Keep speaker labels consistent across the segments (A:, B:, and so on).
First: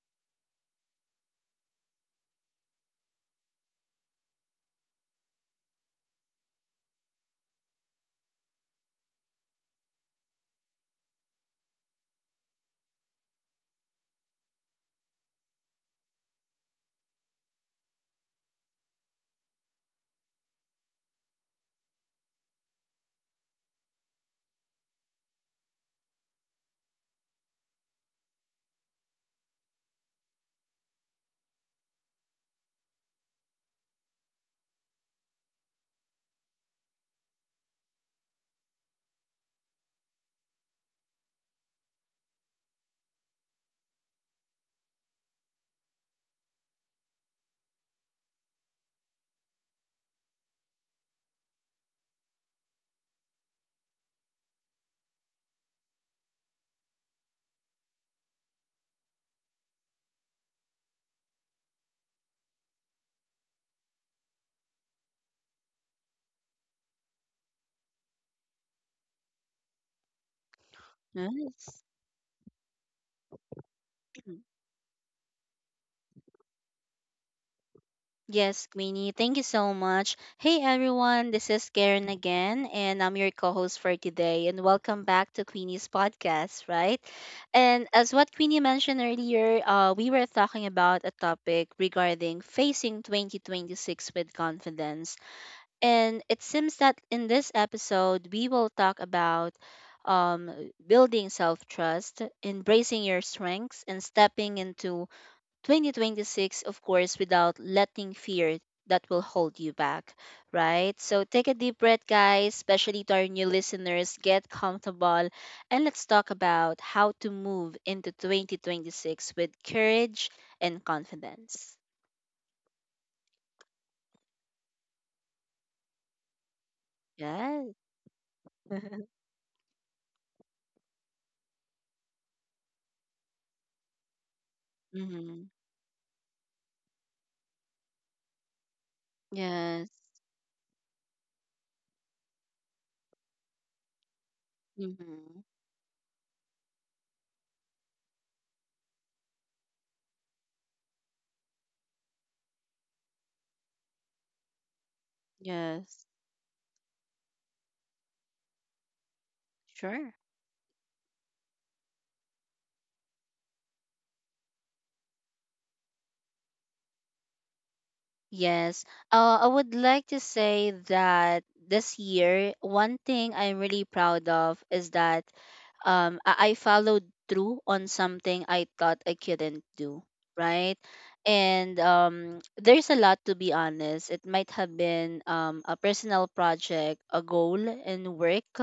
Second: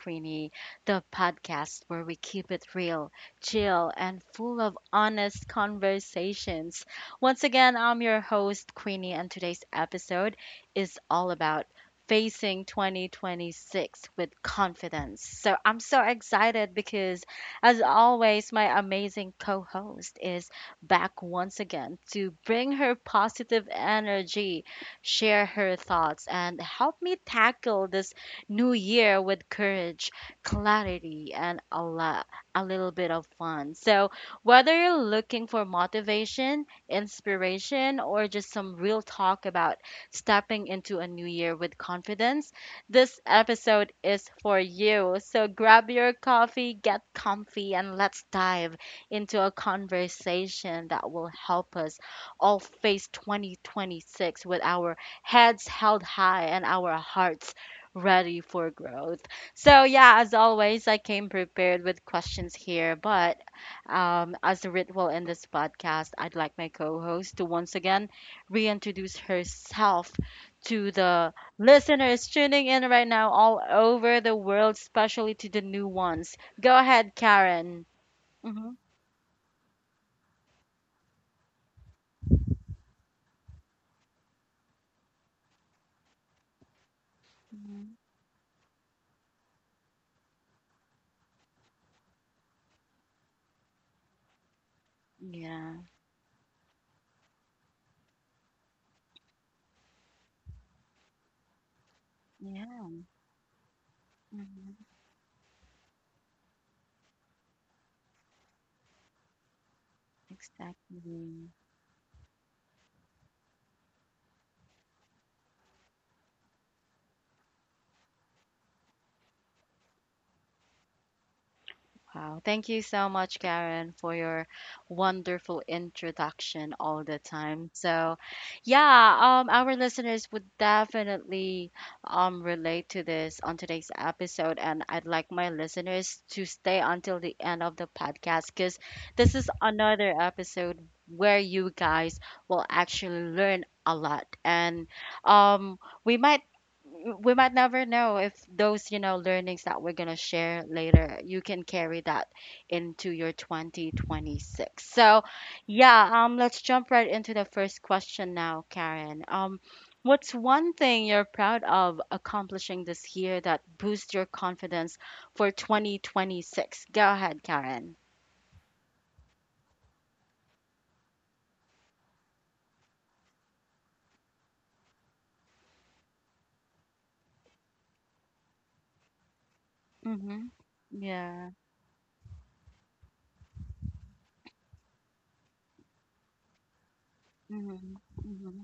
A: Queenie, the podcast where we keep it real, chill, and full of honest conversations. Once again, I'm your host, Queenie, and today's episode is all about facing 2026 with confidence. So I'm so excited because, as always, my amazing co host is back once again to bring her positive energy, share her thoughts, and help me tackle this new year with courage, clarity, and a little bit of fun. So, whether you're looking for motivation, inspiration, or just some real talk about stepping into a new year with confidence, this episode is for you. So, grab your coffee, get comfy, and let's dive into a conversation that will help us all face 2026 with our heads held high and our hearts ready for growth. So, yeah, as always, I came prepared with questions here, but as a ritual in this podcast, I'd like my co host to once again reintroduce herself to the
B: Yes,
A: listeners tuning in right now all over the
B: mhm.
A: world, especially to the new ones. Go ahead, Karen.
B: Yes,
A: Hmm.
B: Queenie, thank you so much. Hey everyone, this is Karen again, and I'm your co host for today. And welcome back to Queenie's podcast, right? And
A: Hmm.
B: as what Queenie mentioned earlier, we were talking about a topic regarding facing 2026 with confidence.
A: Yeah,
B: And it seems that in this episode, we will talk about building self trust,
A: yeah.
B: embracing your strengths, and stepping
A: Hmm.
B: into 2026, of course, without letting fear that will hold you back, right? So take
A: Exactly.
B: a deep breath, guys, especially to our new listeners. Get comfortable and let's talk about how to move into 2026 with courage and confidence.
A: Wow. Thank you so much, Karen, for your wonderful introduction all the time.
B: Yes.
A: So, yeah, our listeners would definitely relate to this on today's episode. And I'd like
B: Mm-hmm.
A: my listeners to stay until the end of the podcast because this is
B: Yes.
A: another episode where you guys will actually learn a lot. And
B: Mm-hmm.
A: um, we might we might never know if those learnings that we're going to share later, you can carry that into your 2026. So
B: Yes.
A: yeah, let's jump right into the first question now, Karen.
B: Sure.
A: What's one thing you're proud of accomplishing this year that boosts your confidence for 2026? Go ahead, Karen.
B: Yes. I would like to say that this year, one thing I'm really proud of is that I followed through on something I thought I couldn't do,
A: Mm-hmm.
B: right?
A: Yeah.
B: And there's a lot, to be honest. It might have been a personal project, a goal
A: Mm-hmm.
B: in work,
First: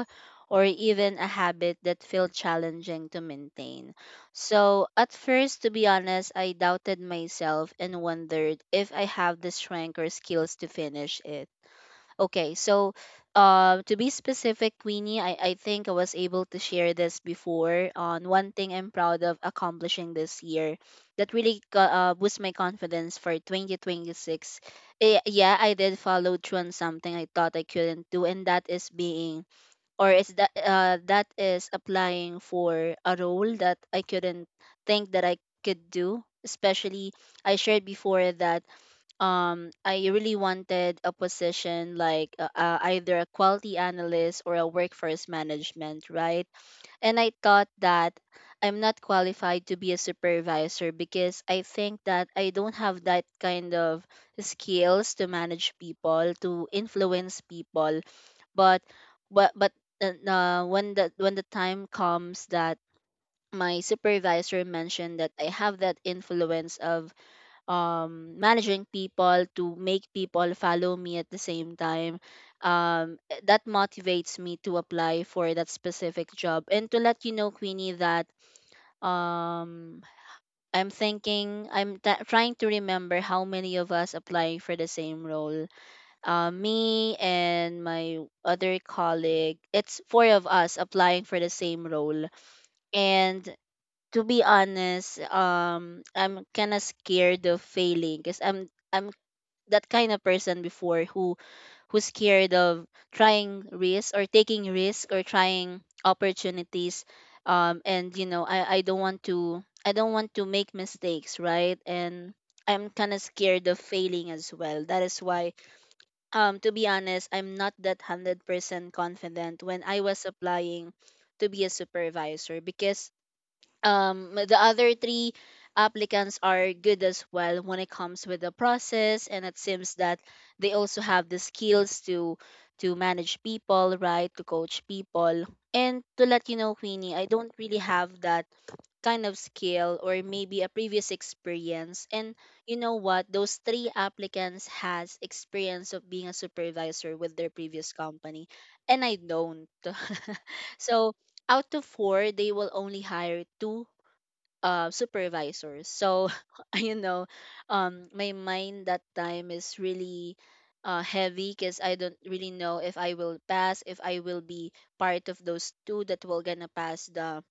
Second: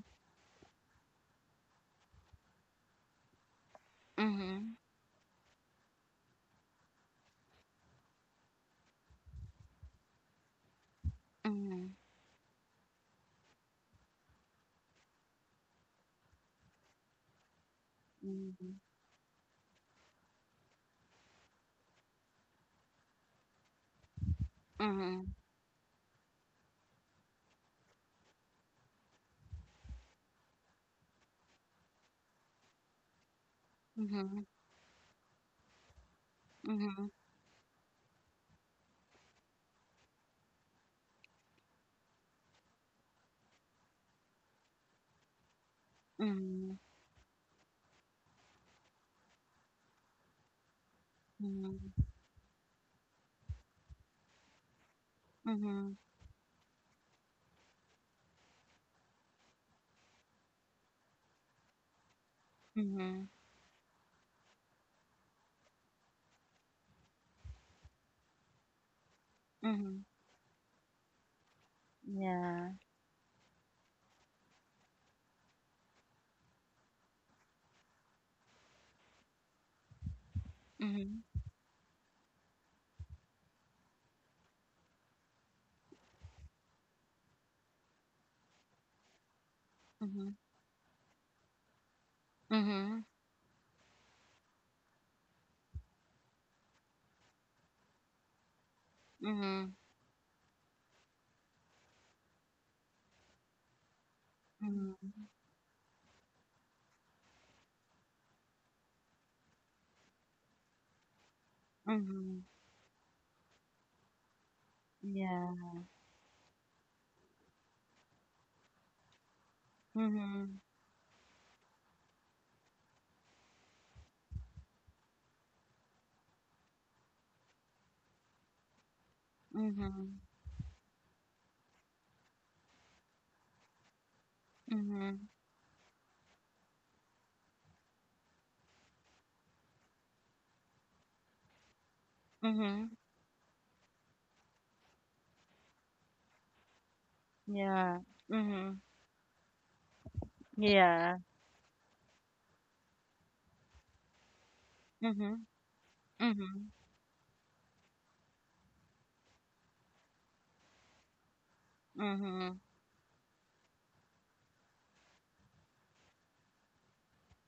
B: or even a habit that felt challenging to maintain.
A: Mm-hmm.
B: So, at first, to be honest, I doubted myself and wondered if I have the strength or skills to finish it.
A: Mm-hmm.
B: Okay, so to be specific, Queenie, I think I was able to share this before on one thing
A: Mm-hmm.
B: I'm proud of accomplishing this year that really boost my confidence for 2026.
A: Mm-hmm.
B: Yeah, I did follow through on something I thought I couldn't do, and that is being or is that that is applying for a role that I
A: Mm-hmm.
B: couldn't think that I could do.
A: Mm-hmm.
B: Especially, I shared before that I really wanted a position like either a quality analyst or a workforce management, right?
A: Mm-hmm.
B: And I thought that I'm not qualified to be a supervisor because I
A: Mhm,
B: think that I don't have that kind of skills to manage
A: mhm,
B: people, to influence people, but but but when the time comes that
A: mhm,
B: my supervisor mentioned that I have that influence of managing people to
A: mhm.
B: make people follow me at the same time.
A: Yeah.
B: That motivates me to apply for that specific job. And to let you know, Queenie, that um, I'm
A: Mhm,
B: thinking, I'm t- trying to remember how many of us applying for the same role, me and my other colleague, it's four
A: mhm,
B: of us applying for the same role.
A: mhm,
B: And to be honest, I'm kind of scared of failing because I'm
A: mhm,
B: that kind of person before who's scared of trying risk or taking risk or
A: mhm,
B: trying opportunities. And I don't want to make mistakes, right? And
A: mhm.
B: I'm kind of scared of failing as well. That is
A: Yeah.
B: why, to be honest, I'm not that 100% confident when I was
A: Mhm,
B: applying to be a supervisor, because the other three applicants are good as well when it comes with the process, and it seems that
A: mhm,
B: they also have the skills to manage people, right, to coach
A: mhm,
B: people. And to let you know, queenie, I don't really have that kind of skill or maybe a previous experience. And you
A: mhm.
B: know what, those three applicants has experience of being a supervisor with their previous
A: Yeah.
B: company
A: Mhm.
B: and I don't. So
A: Yeah.
B: out of four, they will only hire two
A: Mhm,
B: supervisors. So,
A: mhm,
B: you know, my mind that time is really heavy because I don't really
A: mhm,
B: know if I will pass, if I will be part of those two that will gonna pass the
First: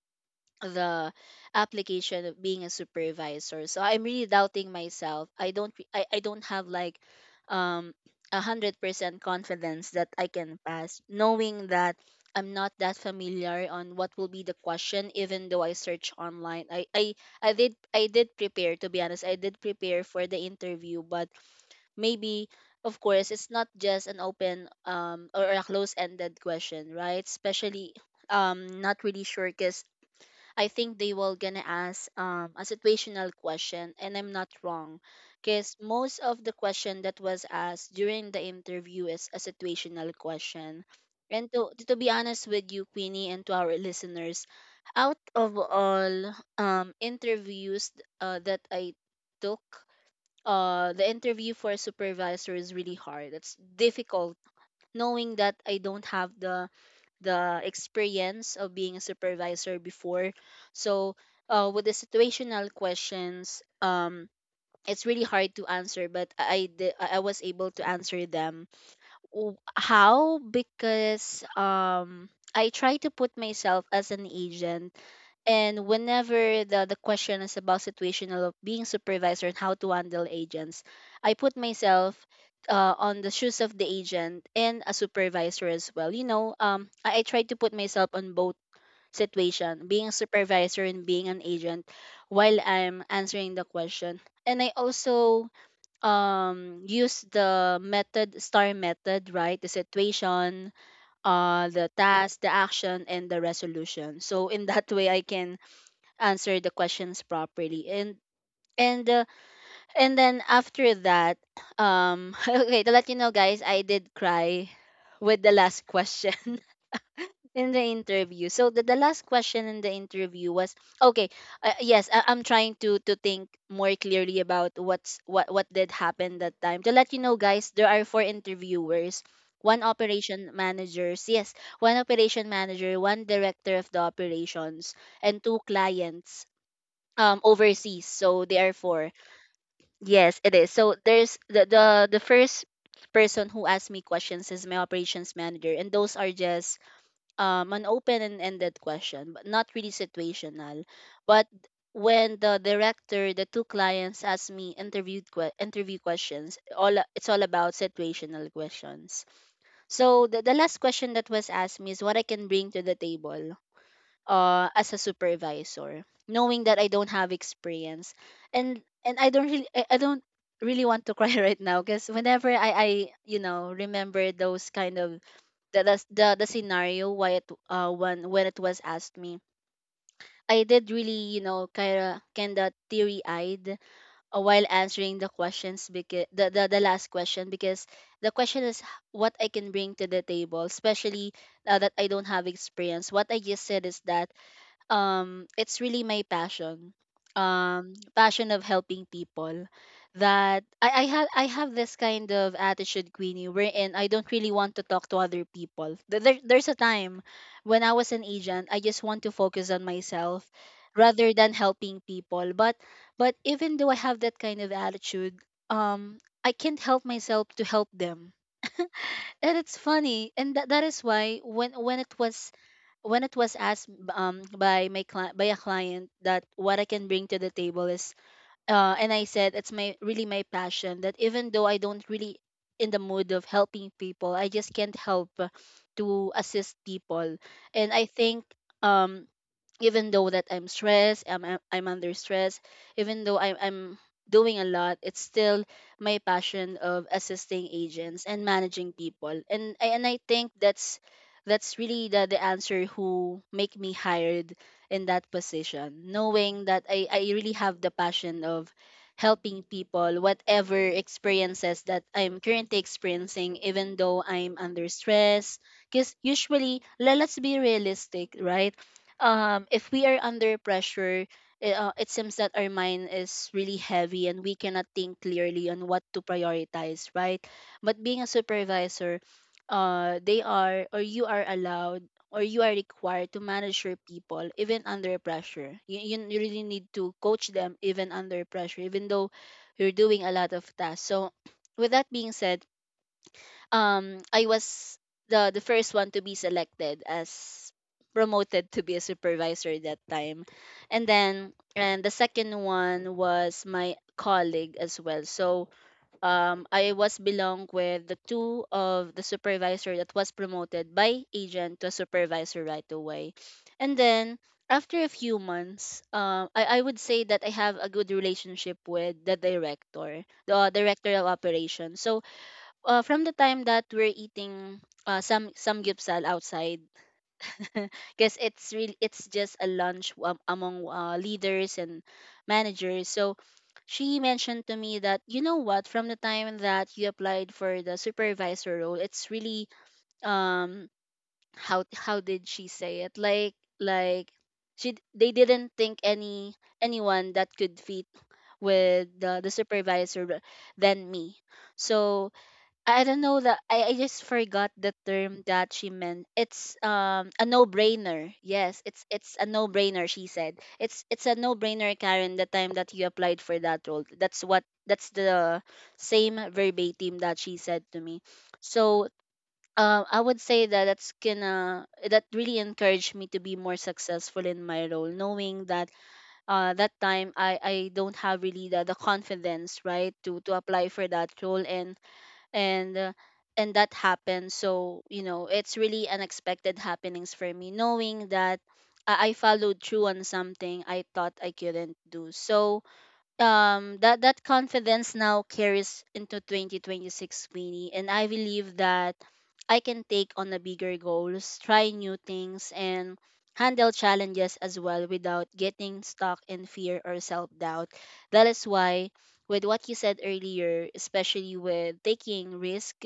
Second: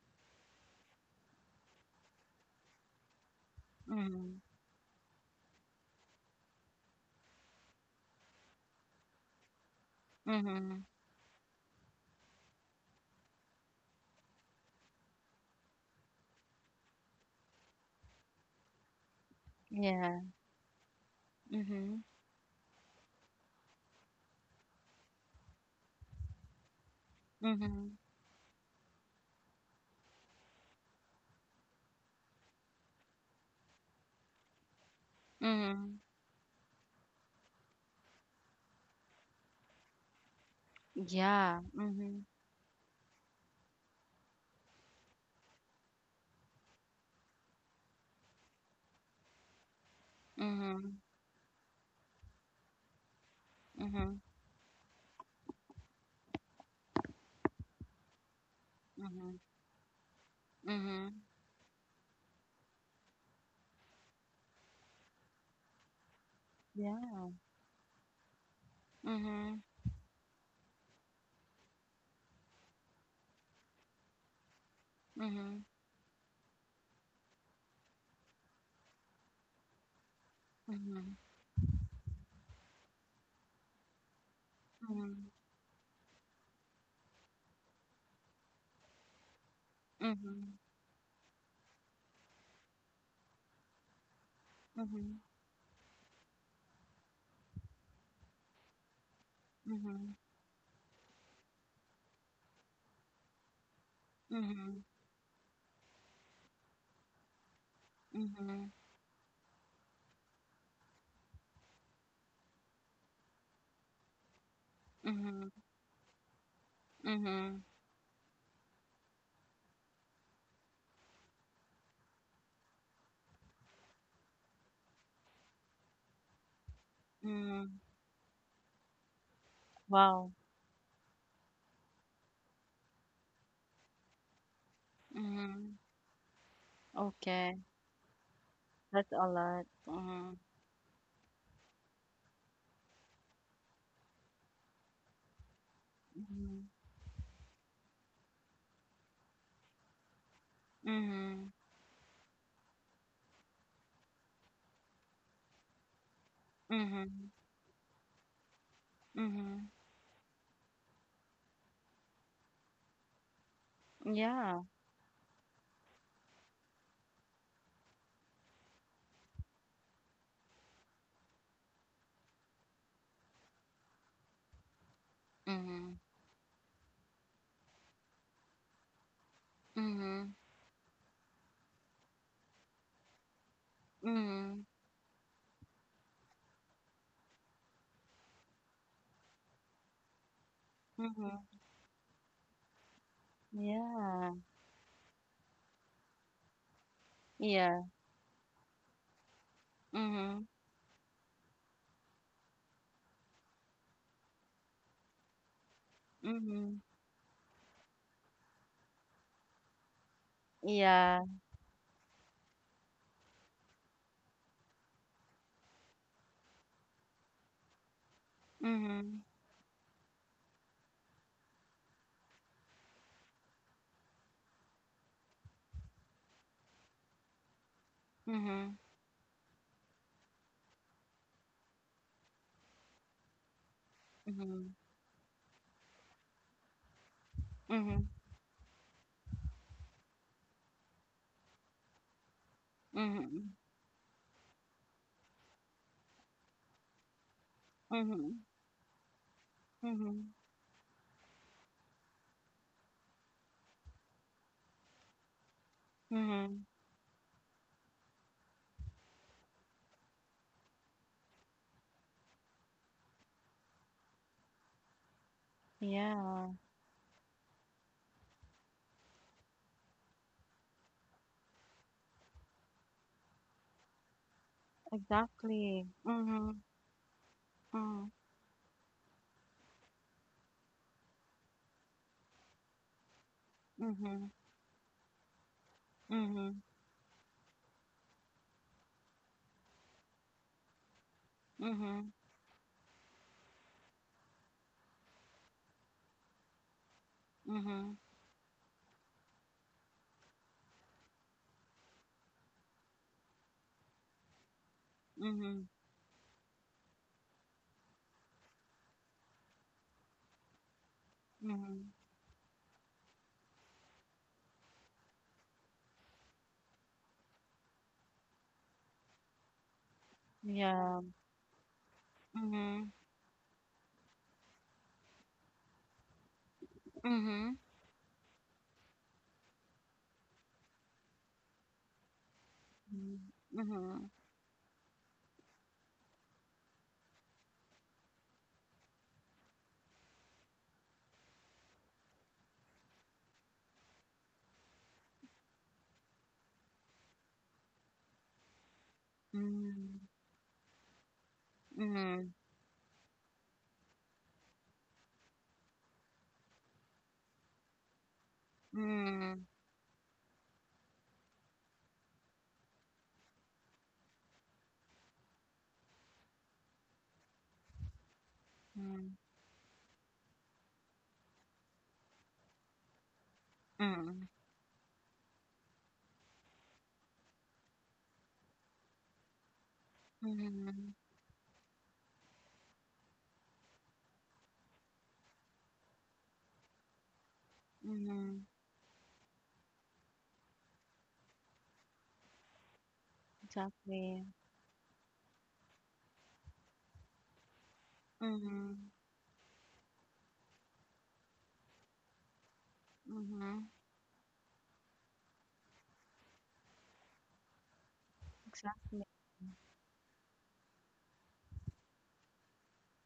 B: the application of being a supervisor. So I'm really
A: mhm,
B: doubting myself. I don't have like um 100% confidence that I can
A: mhm.
B: pass, knowing that I'm not that familiar on what will be the question, even though I search online. I did prepare, to be honest. I did prepare
A: Yeah.
B: for the interview, but
A: Mhm,
B: maybe, of course, it's not just an open or a close ended question, right? Especially
A: mhm,
B: not really sure because I think they will gonna ask a situational question, and I'm not wrong, because
A: mhm.
B: most of the question that was asked during the interview is a situational question. And
A: Yeah.
B: to be
A: Mhm,
B: honest with you, Queenie, and to our listeners, out of all interviews that I took,
A: mhm, mhm,
B: the interview for a supervisor is really hard. It's difficult knowing that I don't have the experience of being a
A: mhm,
B: supervisor before. So,
A: mhm.
B: with the situational questions, it's really hard to answer, but I
A: Yeah.
B: was able to answer them.
A: Mhm,
B: How? Because I try to put myself as an agent,
A: mhm,
B: and whenever the question is about situational of being supervisor and how to handle agents,
A: mhm,
B: I put myself on the shoes of the agent and a
A: mhm,
B: supervisor as well. You know, I try to put myself on both situation, being a
A: mhm,
B: supervisor and being an agent while I'm answering the question. And I
A: mhm.
B: also use the method, STAR method, right? The
A: Mhm,
B: situation, the task, the action, and the resolution. So in
A: mhm,
B: that way, I can answer the questions properly,
A: mhm,
B: and uh, and then after that okay, to let you know, guys, I did cry with the
A: mhm,
B: last question
A: mhm,
B: in the interview. So the last question in the interview was okay. Yes, I'm trying to think more clearly about what did happen that time. To let you know, guys,
A: mm.
B: there are four interviewers: one
A: Wow.
B: operation managers, yes, one operation manager, one director of the operations, and two
A: Mhm.
B: clients
A: Okay,
B: overseas, so therefore,
A: that's a lot.
B: yes
A: Mhm,
B: it is. So there's the first person who asked me questions is my operations manager, and those are
A: mhm,
B: just an open and ended question, but not really situational. But
A: mhm,
B: when the director, the two clients, asked me interview questions, all it's
A: mhm,
B: all about situational questions.
A: mhm.
B: So the last question that was asked me is what I can bring to the table
A: Yeah.
B: as a supervisor, knowing that I don't have experience. And I don't really I don't really want to cry right now, because whenever I remember those kind of
A: Mhm,
B: the scenario why it when it was asked me.
A: mhm,
B: I did really, you know, kinda teary eyed while
A: mhm,
B: answering the questions, because the last question, because the question is what I can bring to the table, especially
A: mhm.
B: that I don't have experience. What I just said is that
A: Yeah.
B: it's really my passion,
A: Yeah.
B: passion of helping people,
A: Mhm,
B: that I have this kind of attitude, Queenie, wherein I don't really want to talk to other people. There, there's a
A: mhm.
B: time when I was an agent, I just want to focus on myself
A: Yeah.
B: rather than helping people. But even though I have that kind of attitude, um I can't help myself to help them,
A: Mhm,
B: and it's funny. And that is why when it was asked by my client, by a client, that what I can bring to the table is,
A: mhm,
B: and I said it's my really my passion, that even though I don't really in the mood of helping people, I just
A: mhm,
B: can't help to assist people. And I
A: mhm,
B: think um even though that I'm stressed, I'm under stress, even though
A: mhm,
B: I'm doing a lot, it's still my passion of assisting agents
A: mhm,
B: and managing people. And I
A: mhm,
B: think that's really the answer who make me hired in that position,
A: mhm.
B: knowing that I really have the passion of helping people whatever experiences that I'm currently experiencing, even though I'm under stress. Because
A: Yeah.
B: usually, let's be realistic, right? If we are under pressure, it seems that our mind is really heavy and we cannot think clearly on
A: Exactly.
B: what to
A: Mhm,
B: prioritize, right? But
A: mhm,
B: being a supervisor, they are, or you are allowed or you are required to manage your
A: mhm,
B: people even under pressure. You
A: mhm.
B: really need to coach them even under pressure, even though you're doing a lot of tasks. So, with that
A: Mhm,
B: being said, I was the first one to be selected as
A: mhm,
B: promoted to be a supervisor that time. And then, and the second one was my colleague as well.
A: mhm,
B: So I was belong with the two of the supervisor that was promoted by agent to a
A: mhm.
B: supervisor right away. And then, after a few months, I would say that I have a good relationship with the
A: Yeah.
B: director of operations. So
A: Mhm,
B: uh, from the time that we're eating some gyupsal outside
A: mhm,
B: because it's just a lunch among leaders and managers,
A: mhm,
B: so she mentioned to me that, you know what, from the time that you applied for the supervisor role, it's really, um how did she say it, like, they didn't think anyone that could fit with the
A: mm,
B: supervisor than me. So
A: mhm,
B: I don't know that, I just forgot the term that she meant. It's a no brainer. Yes, it's
A: mm,
B: a no brainer, she said. It's a no brainer, Karen, the time that you applied for that role. That's the same verbatim that she said to me. So
A: mm,
B: I would say that that really encouraged me to be more
A: mm,
B: successful in my role, knowing that that time I don't have really the confidence, right, to apply
A: mhm,
B: for that role. And and uh, and that happened, so you know, it's really unexpected happenings for me, knowing
A: mhm
B: that I followed through on something I thought I couldn't do. So um that
A: Exactly.
B: that confidence now carries into 2026, Queenie, and I believe
A: Mhm,
B: that I can take on a bigger goals, try new things, and
A: mhm.
B: handle challenges as well without getting stuck in fear or self-doubt. That is
A: Exactly.
B: why, with what you said earlier, especially with taking risk,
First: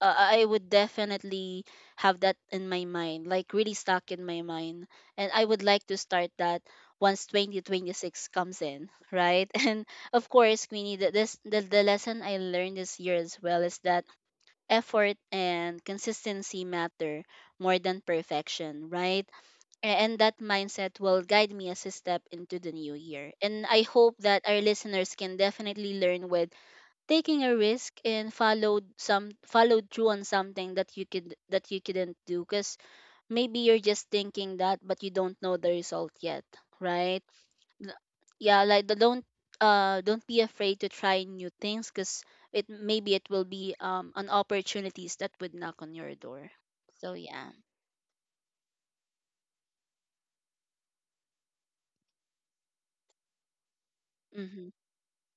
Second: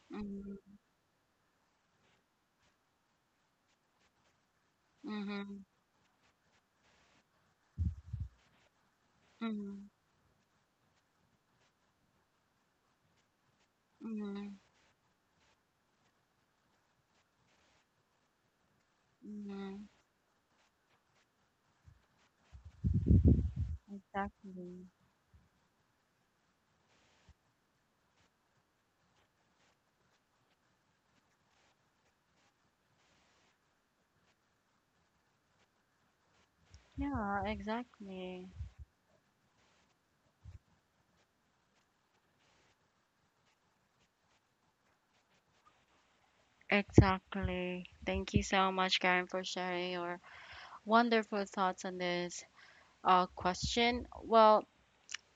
B: I would
A: Mhm,
B: definitely have that in my mind, like really stuck in my mind, and I would
A: mhm,
B: like to start that once 2026 comes in, right? And
A: mhm,
B: of course, Queenie, the lesson I learned this year as well is that
A: mhm,
B: effort and consistency matter more than perfection, right?
A: mhm.
B: And that mindset will guide me as a step into the new year. And I hope that our
A: Exactly.
B: listeners can definitely learn with taking a risk and followed through on something that you couldn't do, because maybe you're just thinking that, but you don't know the result yet, right?
A: Yeah,
B: l-
A: exactly.
B: yeah like the don't Don't be afraid to try new things, because it maybe it will be an opportunities that would knock on your door. So yeah.
A: Exactly. Thank you so much, Karen, for sharing your wonderful thoughts on this question. Well,
B: Mm-hmm.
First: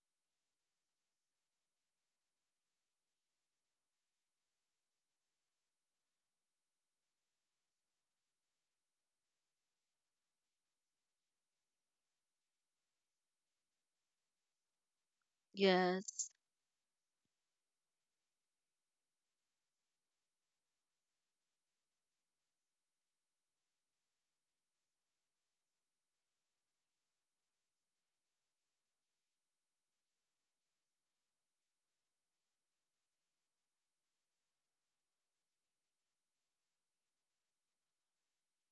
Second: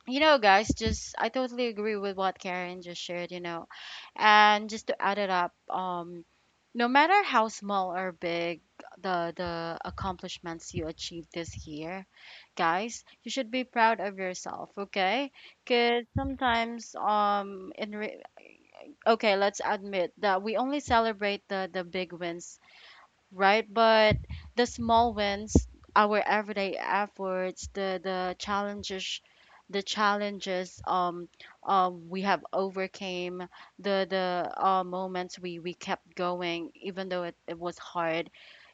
A: you know, guys, just I totally agree with what Karen just shared, you know. And just to add it up, no matter how small or big the accomplishments you achieve this year, guys, you should be proud of yourself, okay? Because
B: Yes.
A: sometimes, okay, let's admit that we only celebrate the big wins, right? But the small wins, our everyday efforts, the challenges we have overcame, the moments we kept going even though it was hard,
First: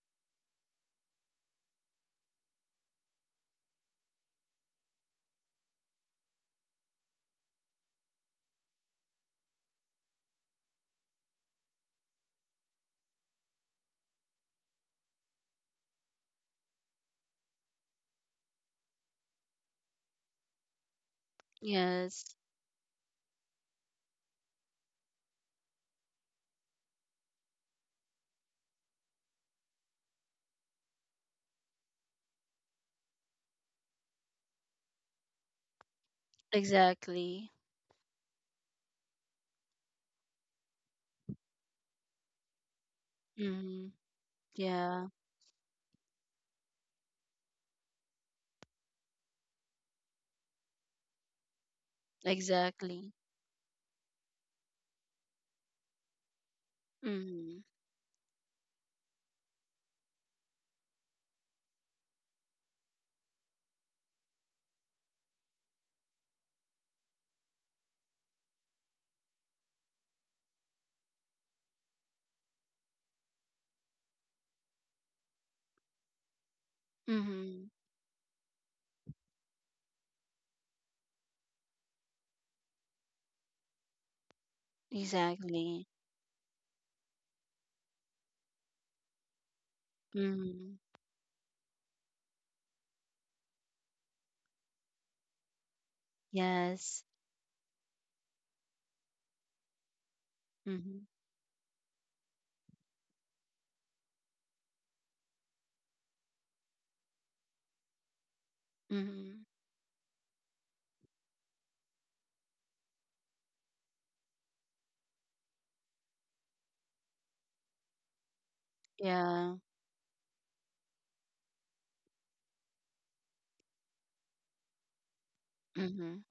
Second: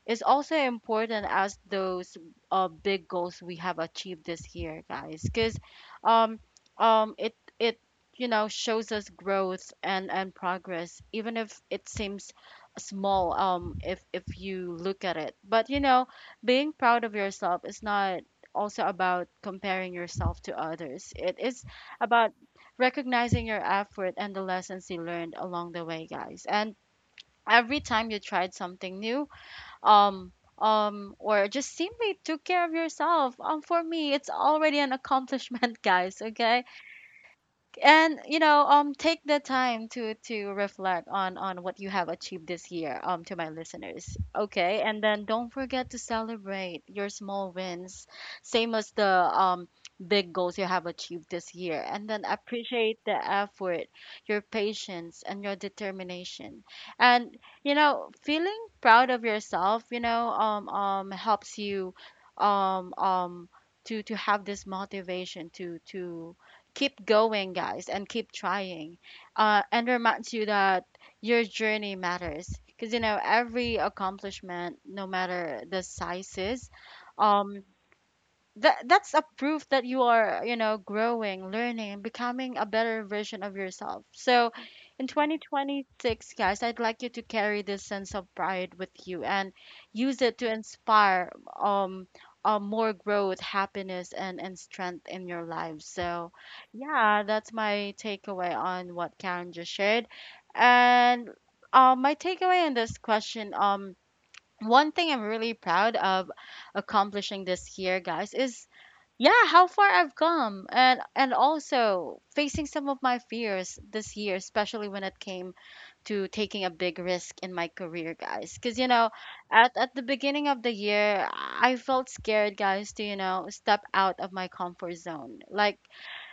A: is also important as those big goals we have achieved this year, guys. Because um it you know shows us growth and progress even if it seems small, um, if you look at it. But you know, being proud of yourself is not also about comparing yourself to others. It is about
B: Yes,
A: recognizing your effort and the lessons you learned along the way, guys. And every time you tried something new, um or just simply took care of yourself, um, for me it's already an accomplishment guys, okay?
B: exactly.
A: And you know, um, take the time to reflect on what you have achieved this year, um, to my
B: Mm-hmm.
A: listeners, okay? And
B: Yeah,
A: then don't forget to celebrate your small wins same as the big goals you have achieved this year. And then appreciate
B: exactly.
A: the effort, your patience and your determination. And
B: Mm-hmm.
A: you know, feeling proud of yourself, you know, helps you um um to have this motivation to keep going, guys, and keep trying. And reminds you that your journey matters. Because, you know, every accomplishment, no matter the sizes, um,
B: Mm-hmm.
A: that that's a proof that you are, you know, growing, learning and becoming a better version of yourself. So in
B: Exactly.
A: 2026, guys, I'd like you to carry this sense of pride with you and use it to
B: Mm-hmm.
A: inspire um more growth, happiness and strength in your lives. So
B: Yes.
A: yeah, that's my takeaway on what Karen just shared.
B: Mm-hmm.
A: And um, my takeaway in this question, um, one thing I'm really proud of accomplishing this year, guys, is yeah,
B: Mm-hmm.
A: how far I've come and also facing some of my fears this year, especially when it came to taking a big risk in my career, guys. Because, you know,
B: Yeah.
A: at the beginning of the year, I felt scared, guys, to, you know, step out of my comfort zone. Like,
B: Mm-hmm.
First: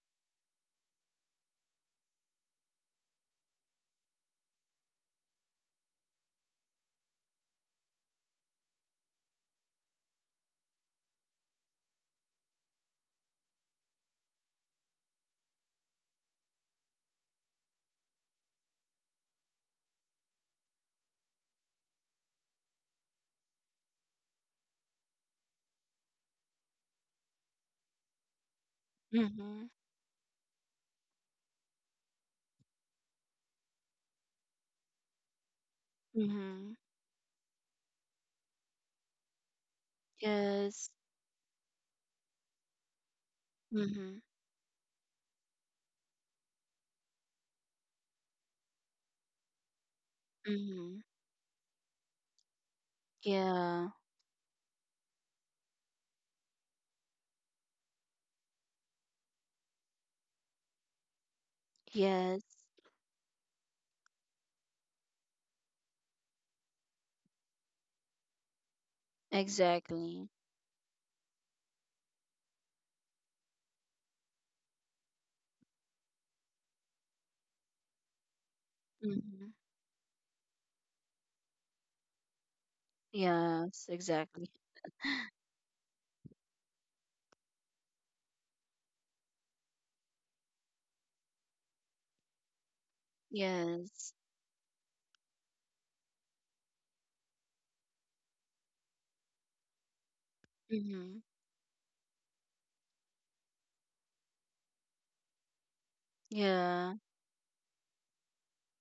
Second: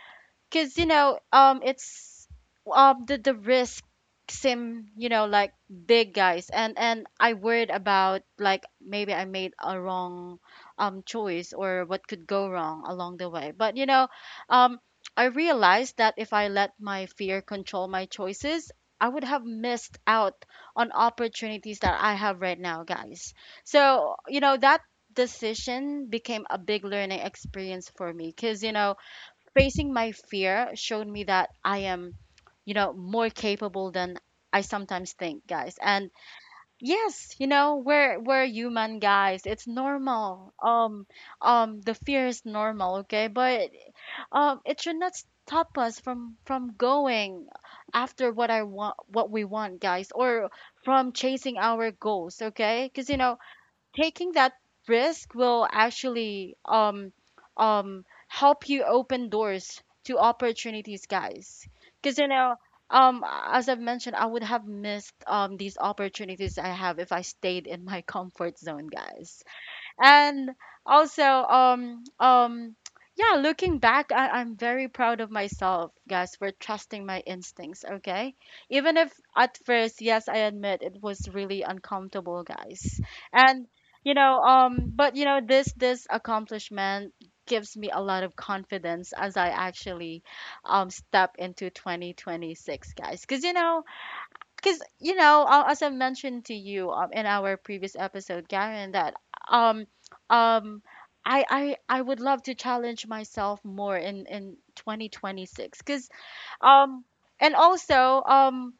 A: because you know it's the risk seem, you know, like big, guys. And I worried about like maybe I made a wrong choice or what could go wrong along the way. But you know, um, I realized that if I let my fear control my choices, I would have missed out on opportunities that I have right now, guys. So you know, that decision became a big learning experience for me, because you know,
B: Mm-hmm.
A: facing my fear showed me that I am, you know, more capable than I sometimes think, guys. And
B: Mm-hmm.
A: yes, you know, we're human, guys. It's normal.
B: Yes.
A: The fear is normal, okay? But
B: Mm-hmm.
A: it should not stop us from going after what I want, what we want, guys, or
B: Mm-hmm.
A: from chasing our goals, okay? Because you know,
B: Yeah.
A: taking that risk will actually help you open doors to opportunities, guys. Because you
B: Yes,
A: know, um, as I've mentioned, I would have missed these opportunities I have if I stayed in my comfort zone, guys.
B: exactly.
A: And also yeah, looking back, I'm very proud of myself, guys, for trusting my instincts, okay? Even if
B: Hmm.
A: at first, yes I admit it was really uncomfortable, guys. And
B: Yes,
A: you know,
B: exactly.
A: um, but you know, this accomplishment gives me a lot of confidence as I actually step into 2026, guys. Because you know,
B: Yes.
A: because you know, as I mentioned to you, in our previous episode, Karen, that um um
B: Hmm.
A: I would love to challenge myself more in 2026. Because
B: Yeah.
A: um and also um,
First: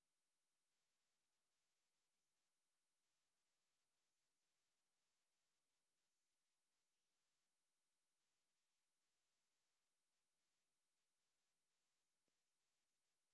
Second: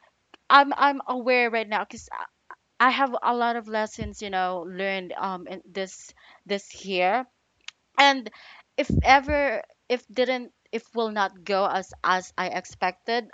A: I'm aware right now because I have a lot of lessons, you know, learned, um, in this this year. And if ever, if will not go as I expected,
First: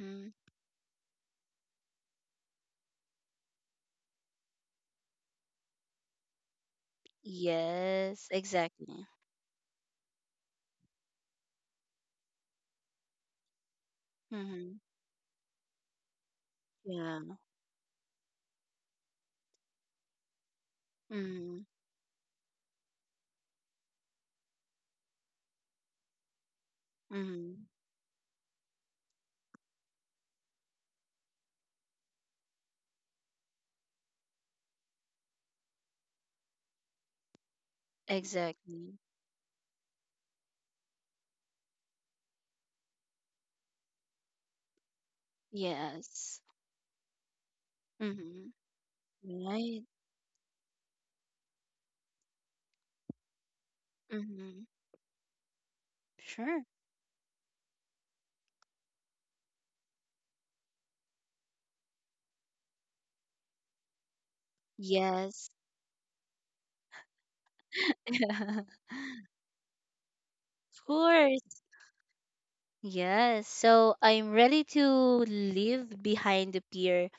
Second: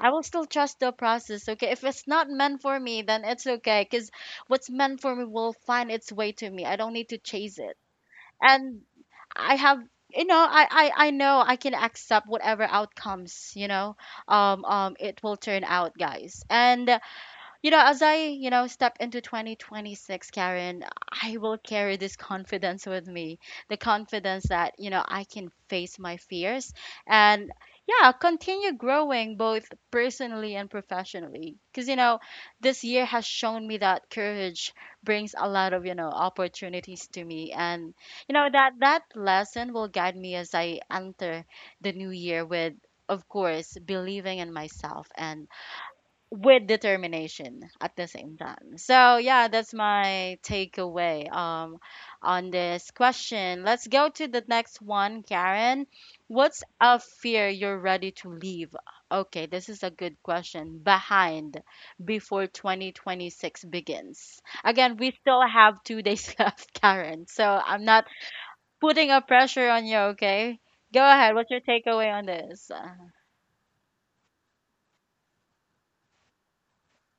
A: I will still trust the process, okay? If it's not meant for me, then it's okay, because what's meant for me will find its way to me. I don't need to chase it.
B: Yes,
A: And
B: exactly.
A: I have, you know, I know I can accept whatever outcomes, you know,
B: Hmm.
A: it will turn out, guys. And
B: Yeah.
A: you know, as I, you know, step into 2026, Karen, I will
B: Hmm.
A: carry this confidence with me. The confidence that, you know, I can face my fears and,
B: Hmm.
A: yeah, continue growing both personally and professionally. Because, you know, this year has shown me that courage brings a lot of, you know, opportunities to me. And, you know, that,
B: Exactly.
A: that lesson will guide me as I enter the new year with, of course, believing in myself and
B: Yes.
A: with determination at the same
B: Hmm.
A: time. So yeah, that's
B: Right.
A: my takeaway on this question. Let's go to the
B: Hmm.
A: next one, Karen. What's
B: Sure.
A: a fear you're ready to leave? Okay, this is a good question. Behind before 2026 begins. Again, we still
B: Yes.
A: have 2 days left, Karen. So I'm not putting a pressure on you, okay?
B: Of
A: Go ahead. What's your
B: course.
A: takeaway on this?
B: Yes. So I'm ready to leave behind the pier,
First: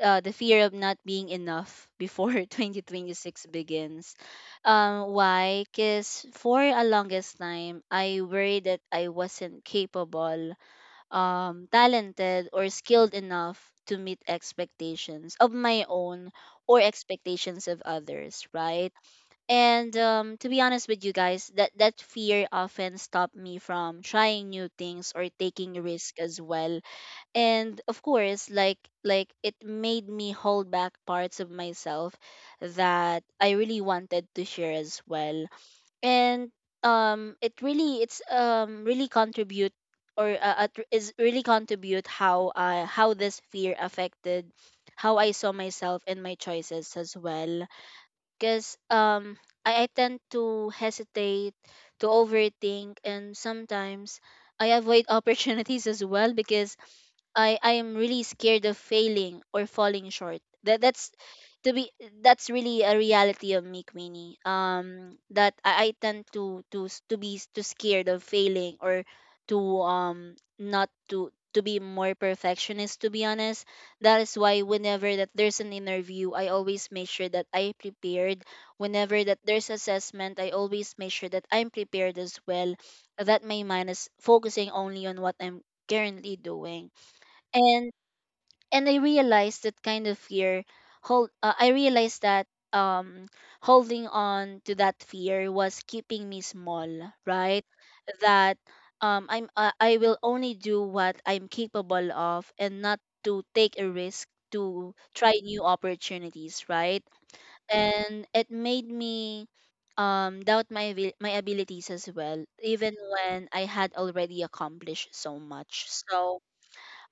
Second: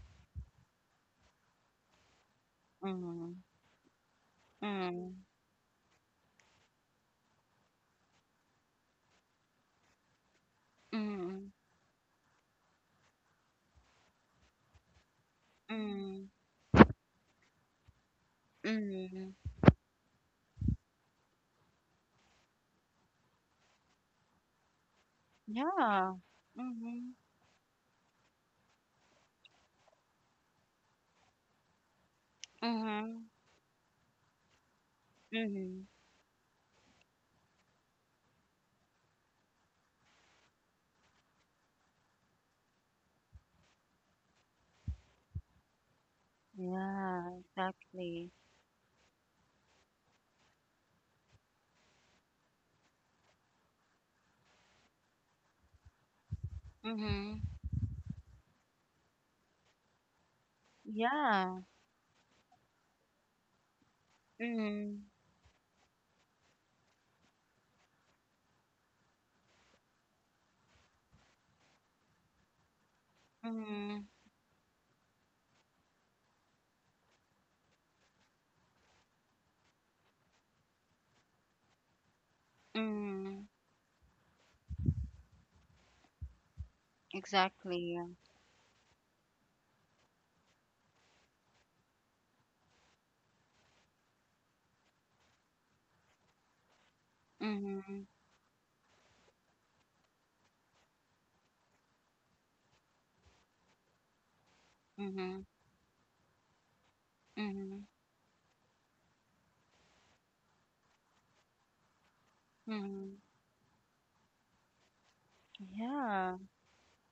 B: the fear of not being enough before
A: Mm,
B: 2026 begins.
A: mm,
B: Why? Because for a longest time, I worried that I wasn't capable,
A: mm,
B: talented, or skilled enough to meet expectations of my
A: mm.
B: own or expectations of others, right?
A: Mhm.
B: And to be honest with you guys, that, that fear often stopped me from trying new things or taking
A: Yeah.
B: risk as well.
A: Mhm.
B: And of course, like it made me hold back parts of myself that
A: Mhm.
B: I really wanted to share as well.
A: Mhm.
B: And it really contribute, or is really contribute how this fear affected how I saw myself and my choices as
A: Yeah,
B: well.
A: exactly.
B: Because um, I tend to hesitate, to overthink, and sometimes I avoid opportunities as well, because
A: Mhm.
B: I am really scared of failing or falling short. That that's
A: Yeah.
B: to be That's really a reality of me, Queenie,
A: Mhm.
B: um, that I tend to be too scared of failing, or to not to to be more perfectionist, to be honest.
A: Mhm.
B: That is why whenever that there's an interview, I always make sure that I prepared. Whenever that there's assessment, I always make sure that I'm prepared as well, that
A: Mhm.
B: my mind is focusing only on what I'm currently doing. and
A: Exactly.
B: and I realized that kind of fear hold I realized that um holding on to that fear was keeping me small, right?
A: Mhm.
B: That I will only do what I'm capable of, and not to take a risk to try
A: Mhm.
B: new opportunities, right?
A: Mhm.
B: And it made me doubt my abilities as well, even
A: Mhm.
B: when I had already accomplished so much.
A: Yeah.
B: So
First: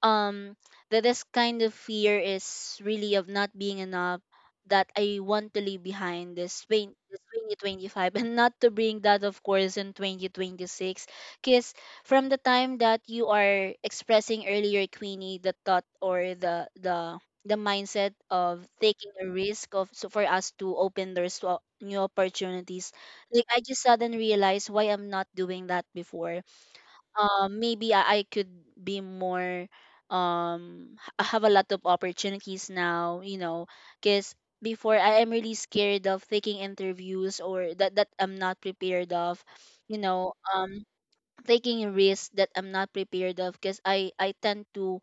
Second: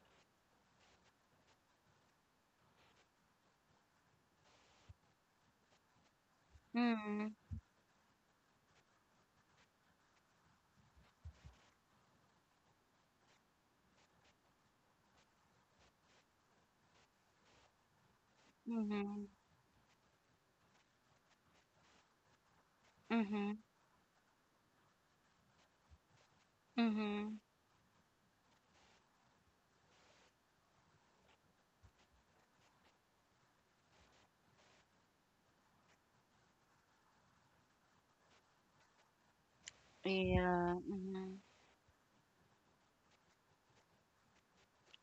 B: um, that this kind of fear is really of not being enough, that I want to leave behind this
A: Mhm.
B: 2025 and not to bring that, of course, in 2026. Because from the time that you are expressing earlier, Queenie, the thought, or the mindset of taking
A: Mhm.
B: a risk of, so for us to open doors to new opportunities, like, I
A: Mhm.
B: just suddenly realized why I'm not doing that before.
A: Mhm.
B: Um, maybe I could be more I have a lot of opportunities now, you know, because before I am really scared of taking interviews or that I'm not prepared of, you know,
A: Yeah.
B: um,
A: Mhm.
B: taking risks that I'm not prepared of, because I tend to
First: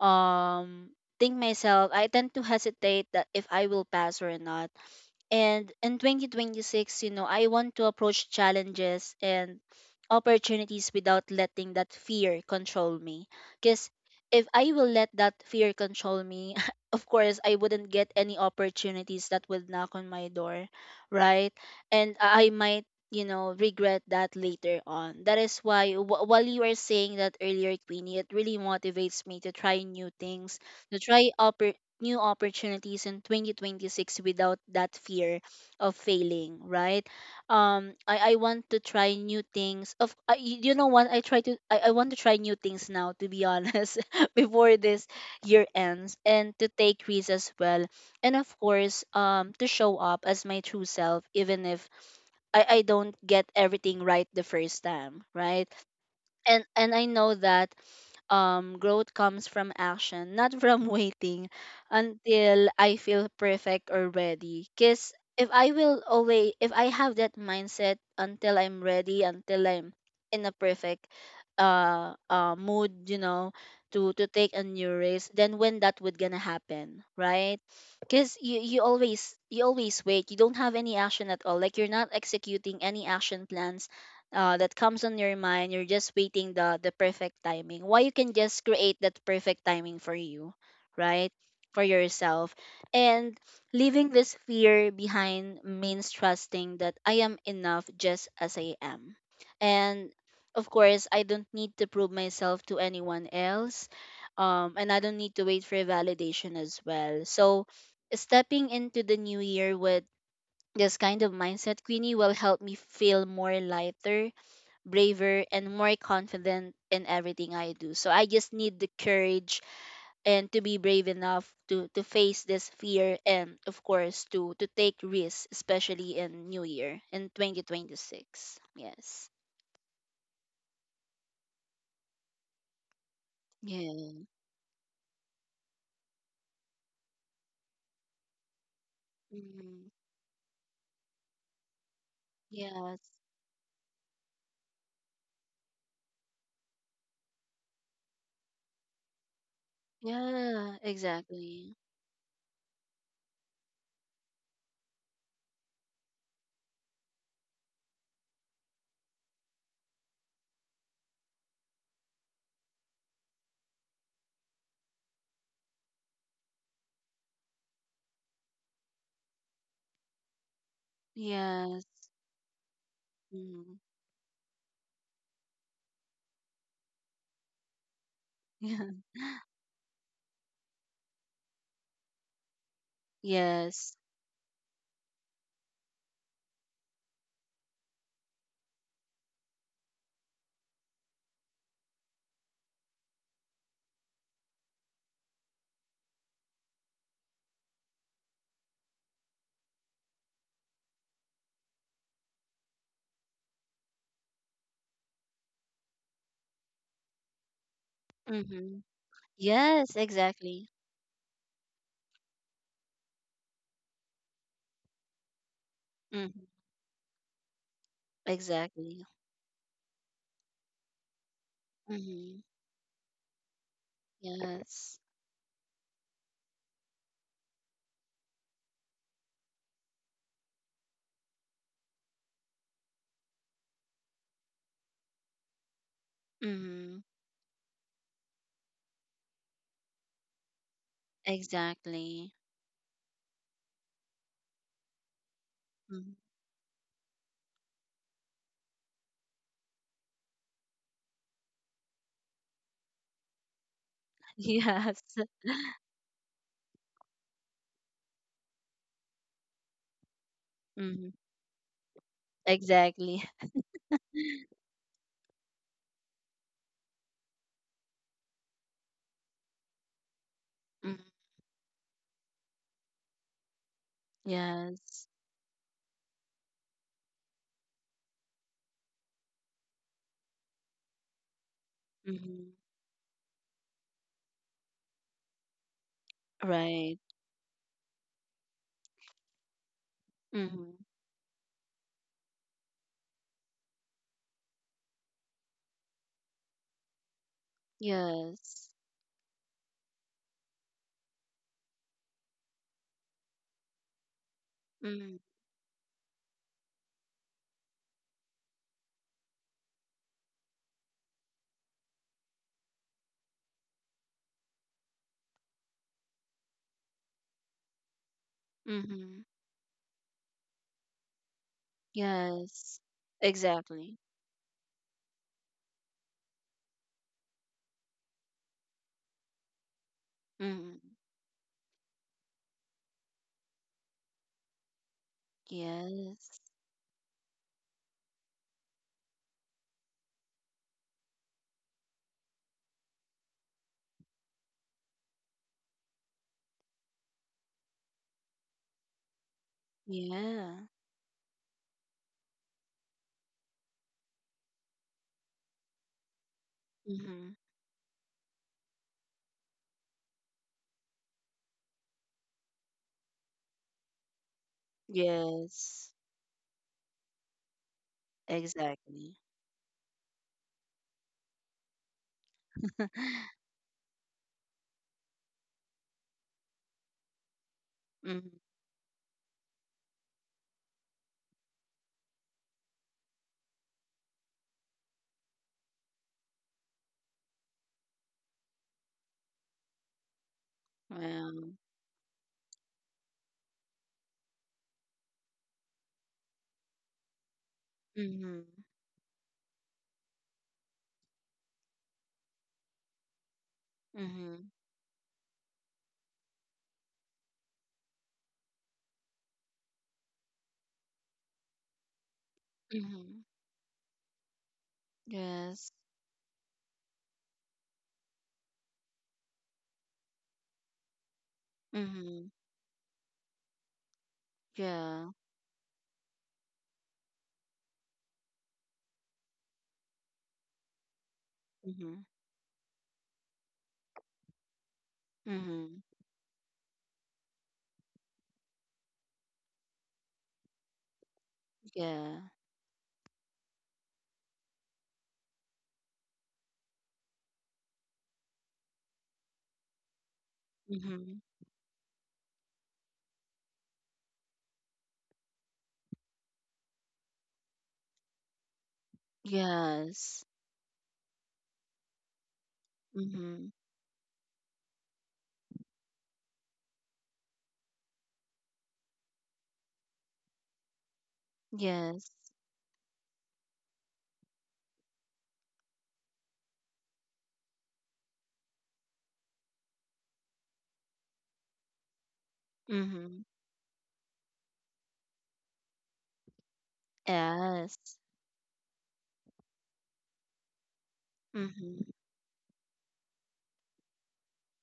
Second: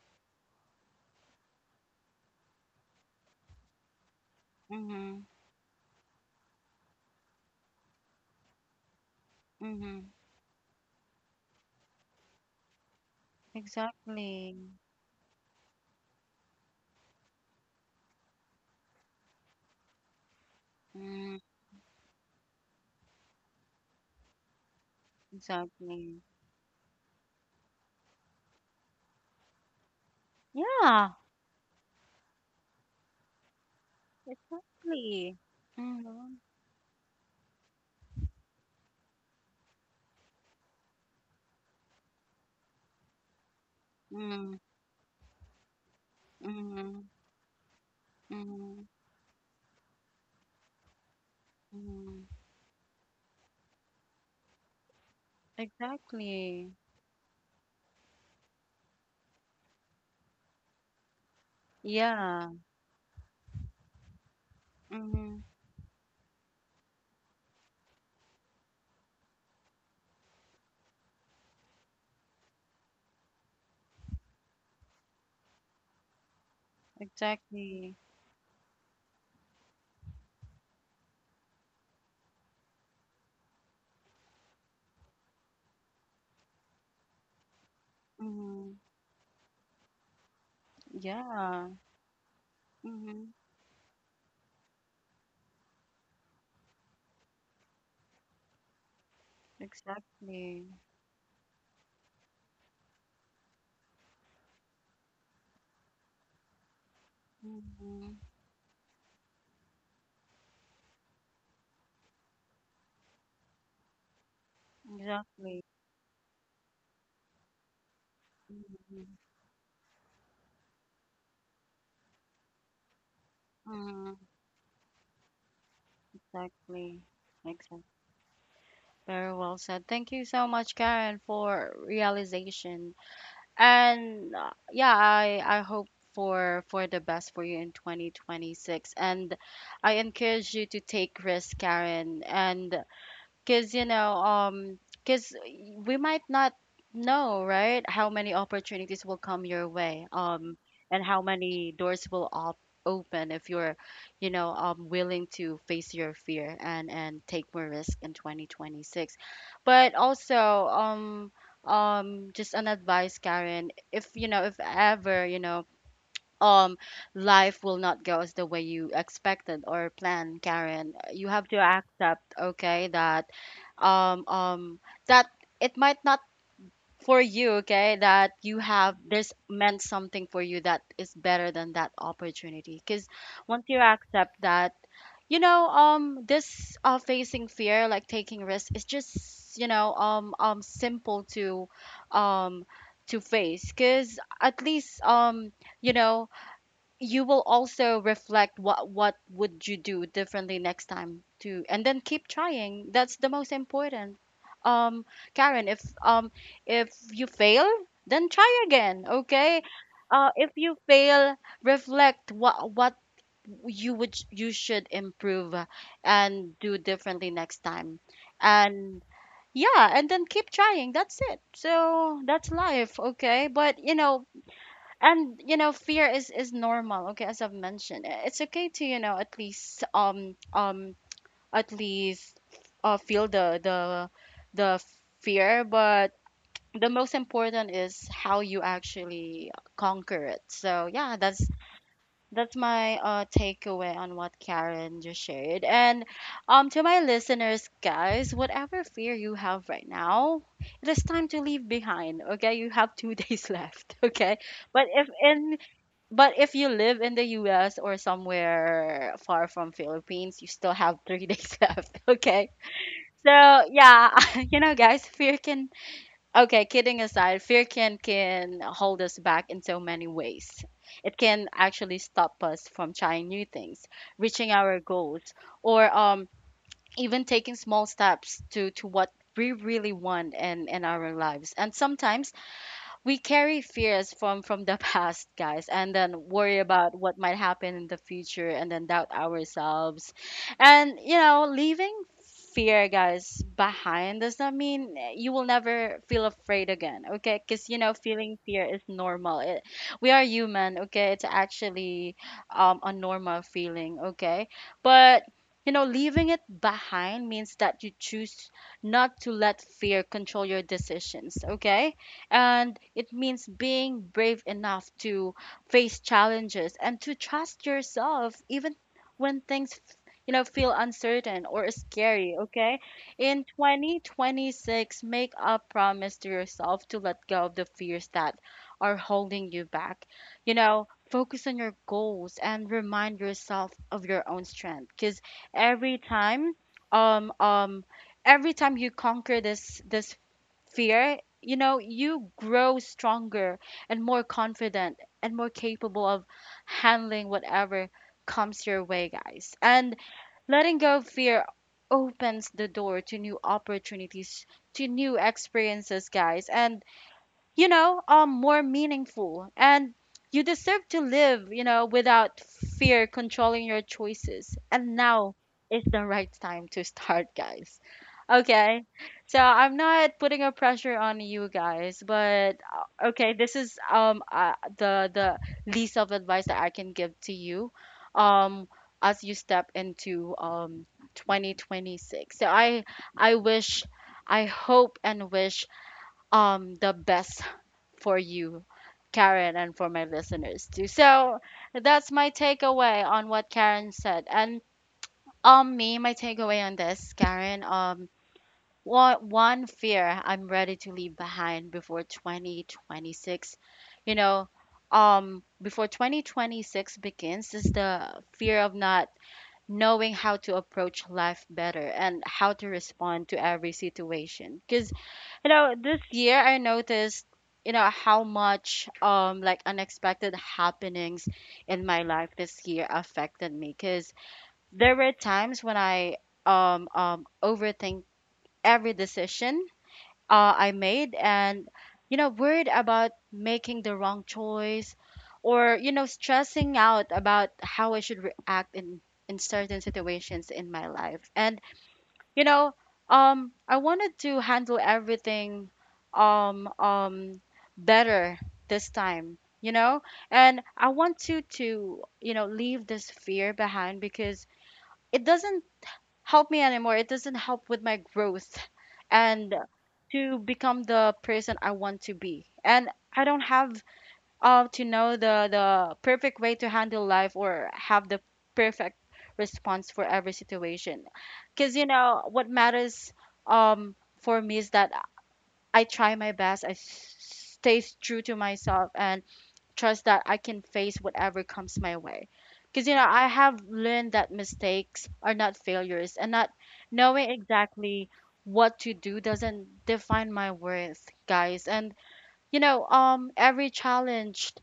B: um think myself, I tend to hesitate that if I will pass or not.
A: Mhm.
B: And in 2026, you know, I want to approach challenges and
A: Mhm.
B: opportunities without letting that fear control me. Because if
A: Exactly.
B: I will let that fear control me, of course, I wouldn't get any opportunities that would knock on my door,
A: Mhm.
B: right? And I might, you know, regret that later on. That is why,
A: Exactly.
B: while you were saying that earlier, Queenie, it really motivates me to try new things, to
A: Yeah.
B: try up new opportunities in 2026 without that
A: Exactly.
B: fear of
A: Mhm.
B: failing, right? I want to try new things. You know what? I want to try new things now, to be honest,
A: Mhm.
B: before this year ends, and to take
A: Mhm,
B: risks as well, and of
A: mhm,
B: course, to show up as my true self, even if
A: mhm.
B: I don't get everything right the first time, right?
A: Exactly.
B: And I know that um, growth comes from action, not from waiting
A: Yeah.
B: until I feel perfect or ready. Cause
A: Mhm.
B: if I have that mindset until I'm ready, until I'm in a perfect mood, you know, to take a new risk, then when that would gonna happen, right?
A: Exactly.
B: Cause you always wait. You don't have any action at all. Like, you're not executing any action plans that comes on your mind. You're just waiting the perfect timing, why you can just
A: Mhm.
B: create that perfect timing for you, right?
A: Yeah.
B: For yourself.
A: Mhm.
B: And leaving this fear behind means trusting that I am enough just as I am. And
A: Exactly.
B: of course, I don't need to prove myself to anyone else, and I don't need to wait for validation as well. So,
A: Mhm.
B: stepping into the new year with this kind of mindset, Queenie, will help me feel more lighter, braver,
A: Exactly.
B: and more confident in everything I do. So I just need the
A: Mhm.
B: courage and to be brave enough to face this fear, and of
A: Mhm.
B: course, to take risks, especially in new
A: Exactly.
B: year, in
A: Exactly.
B: 2026. Yes.
A: Very well said. Thank you so much, Karen, for realization.
B: Yeah.
A: And yeah, I hope for the best for you in 2026. And I
B: Mhm.
A: encourage you to take risks, Karen. And
B: Yes.
A: because, you know, because we might not know, right, how many opportunities will come your way,
B: Yeah,
A: and how many
B: exactly.
A: doors will op open if you're, you know, willing to face your fear and take more risk in 2026. But also, um, just an advice, Karen, if you know, if ever, um life will not go as the way you expected or planned, Karen. You have to
B: Yes.
A: accept, okay, that
B: Mm-hmm.
A: um um that it might not for you. Okay, that you have, there's meant something for you that is better than that opportunity. Because once you
B: Yes.
A: accept that, this facing fear, like taking risks, is just simple to, um to face, because at least, you know you will also reflect, what would you do differently next time too, and then keep trying. That's the most important. um Karen, if you fail, then try
B: Mm-hmm.
A: again, okay?
B: Yes,
A: Uh, if
B: exactly.
A: you fail, reflect what you would, you should improve
B: Mm-hmm.
A: and do differently next time. And
B: Exactly.
A: yeah, and then keep trying. That's it. So
B: Mm-hmm.
A: that's life, okay? But you know,
B: Yes.
A: and you know, fear is normal. Okay, as I've mentioned, it's okay to, you know, at least feel the fear. But the
B: Mm-hmm.
A: most important is how you actually conquer it. So yeah,
B: Exactly.
A: that's my takeaway on what Karen just shared. And
B: Mm.
A: to my listeners, guys, whatever fear you have right now, it is time to leave behind. Okay, you have 2 days left. Okay, but
B: Yes.
A: if you live in the US or somewhere far from Philippines, you still have
B: Mm.
A: 3 days left. Okay.
B: Exactly.
A: So yeah, you know guys, fear can, okay, kidding aside, fear can hold us back in so many ways.
B: Mm.
A: It can actually stop us from trying new things, reaching our
B: Yes.
A: goals, or even taking small steps to what we really want in our lives. And sometimes
B: Mm.
A: we carry fears from the past, guys, and then worry about
B: Right.
A: what might happen in the future, and then doubt ourselves.
B: Mm.
A: And you know, leaving fear, guys, behind does not mean, eh, you will never feel afraid again. Okay, because you know, feeling fear
B: Yes.
A: is normal. It, we are human. Okay, it's actually, a normal feeling. Okay,
B: Mm.
A: but you know, leaving it behind means that you choose not to let fear control your decisions. Okay, and it means being brave enough to face challenges and to trust yourself even
B: Mm.
A: when things, you know, feel uncertain or scary. Okay,
B: Yes.
A: in
B: Exactly.
A: 2026, make a promise to yourself to let go of the fears that are holding you back. You
B: Mm.
A: know, focus on your goals and remind yourself of your own strength. Because every
B: Yes.
A: time, um um every time you conquer this fear, you know, you grow stronger and more confident and more capable of handling whatever comes your way, guys. And
B: Yeah.
A: letting go of fear opens the door to new opportunities, to new experiences, guys. And
B: Mm.
A: you know, more meaningful. And you deserve to live, you know, without fear controlling your choices. And now is
B: Yes.
A: the right time to start, guys. Okay.
B: Exactly.
A: So I'm not putting a pressure on you guys, but okay, this is the least of advice that I can give to you,
B: Mm.
A: um, as you step into 2026. So I wish, I hope and wish, the best for you, Karen, and for my listeners too. So
B: Wow.
A: that's my takeaway on what Karen said. And on me, my takeaway on this, Karen,
B: Mm.
A: one fear I'm ready to leave behind before 2026. You know,
B: Mm.
A: before 2026 begins is the fear of not knowing how to approach life better and how to
B: Mm.
A: respond to every situation. Because you
B: Yes.
A: know, this year I noticed, you know, how much, um, like unexpected happenings in my
B: Mm.
A: life this year affected me. Because there
B: Yeah.
A: were times when I overthink every decision uh I made and,
B: Mm.
A: you know, worried about making the wrong choice, or,
B: Mm.
A: you know, stressing out about how I should react in certain situations in my life. And,
B: Yeah.
A: you know, I wanted to handle everything um, um, better this time, you know, and I want
B: Mm.
A: to, you know, leave this fear behind, because it doesn't help me anymore. It doesn't help with my growth and
B: Yes.
A: to become the person I want to be. And I don't
B: Mm-hmm.
A: have, to know the perfect way to handle life or have the perfect response for every situation. Because, you
B: Yes.
A: know, what matters, um, for me is that I try my best, stay true to myself, and trust that I can face whatever comes my way. Because, you know,
B: Mm-hmm.
A: I have learned that mistakes are not failures, and not knowing
B: Yes.
A: exactly what to do doesn't define my worth, guys.
B: Mm-hmm.
A: And, you know, every challenge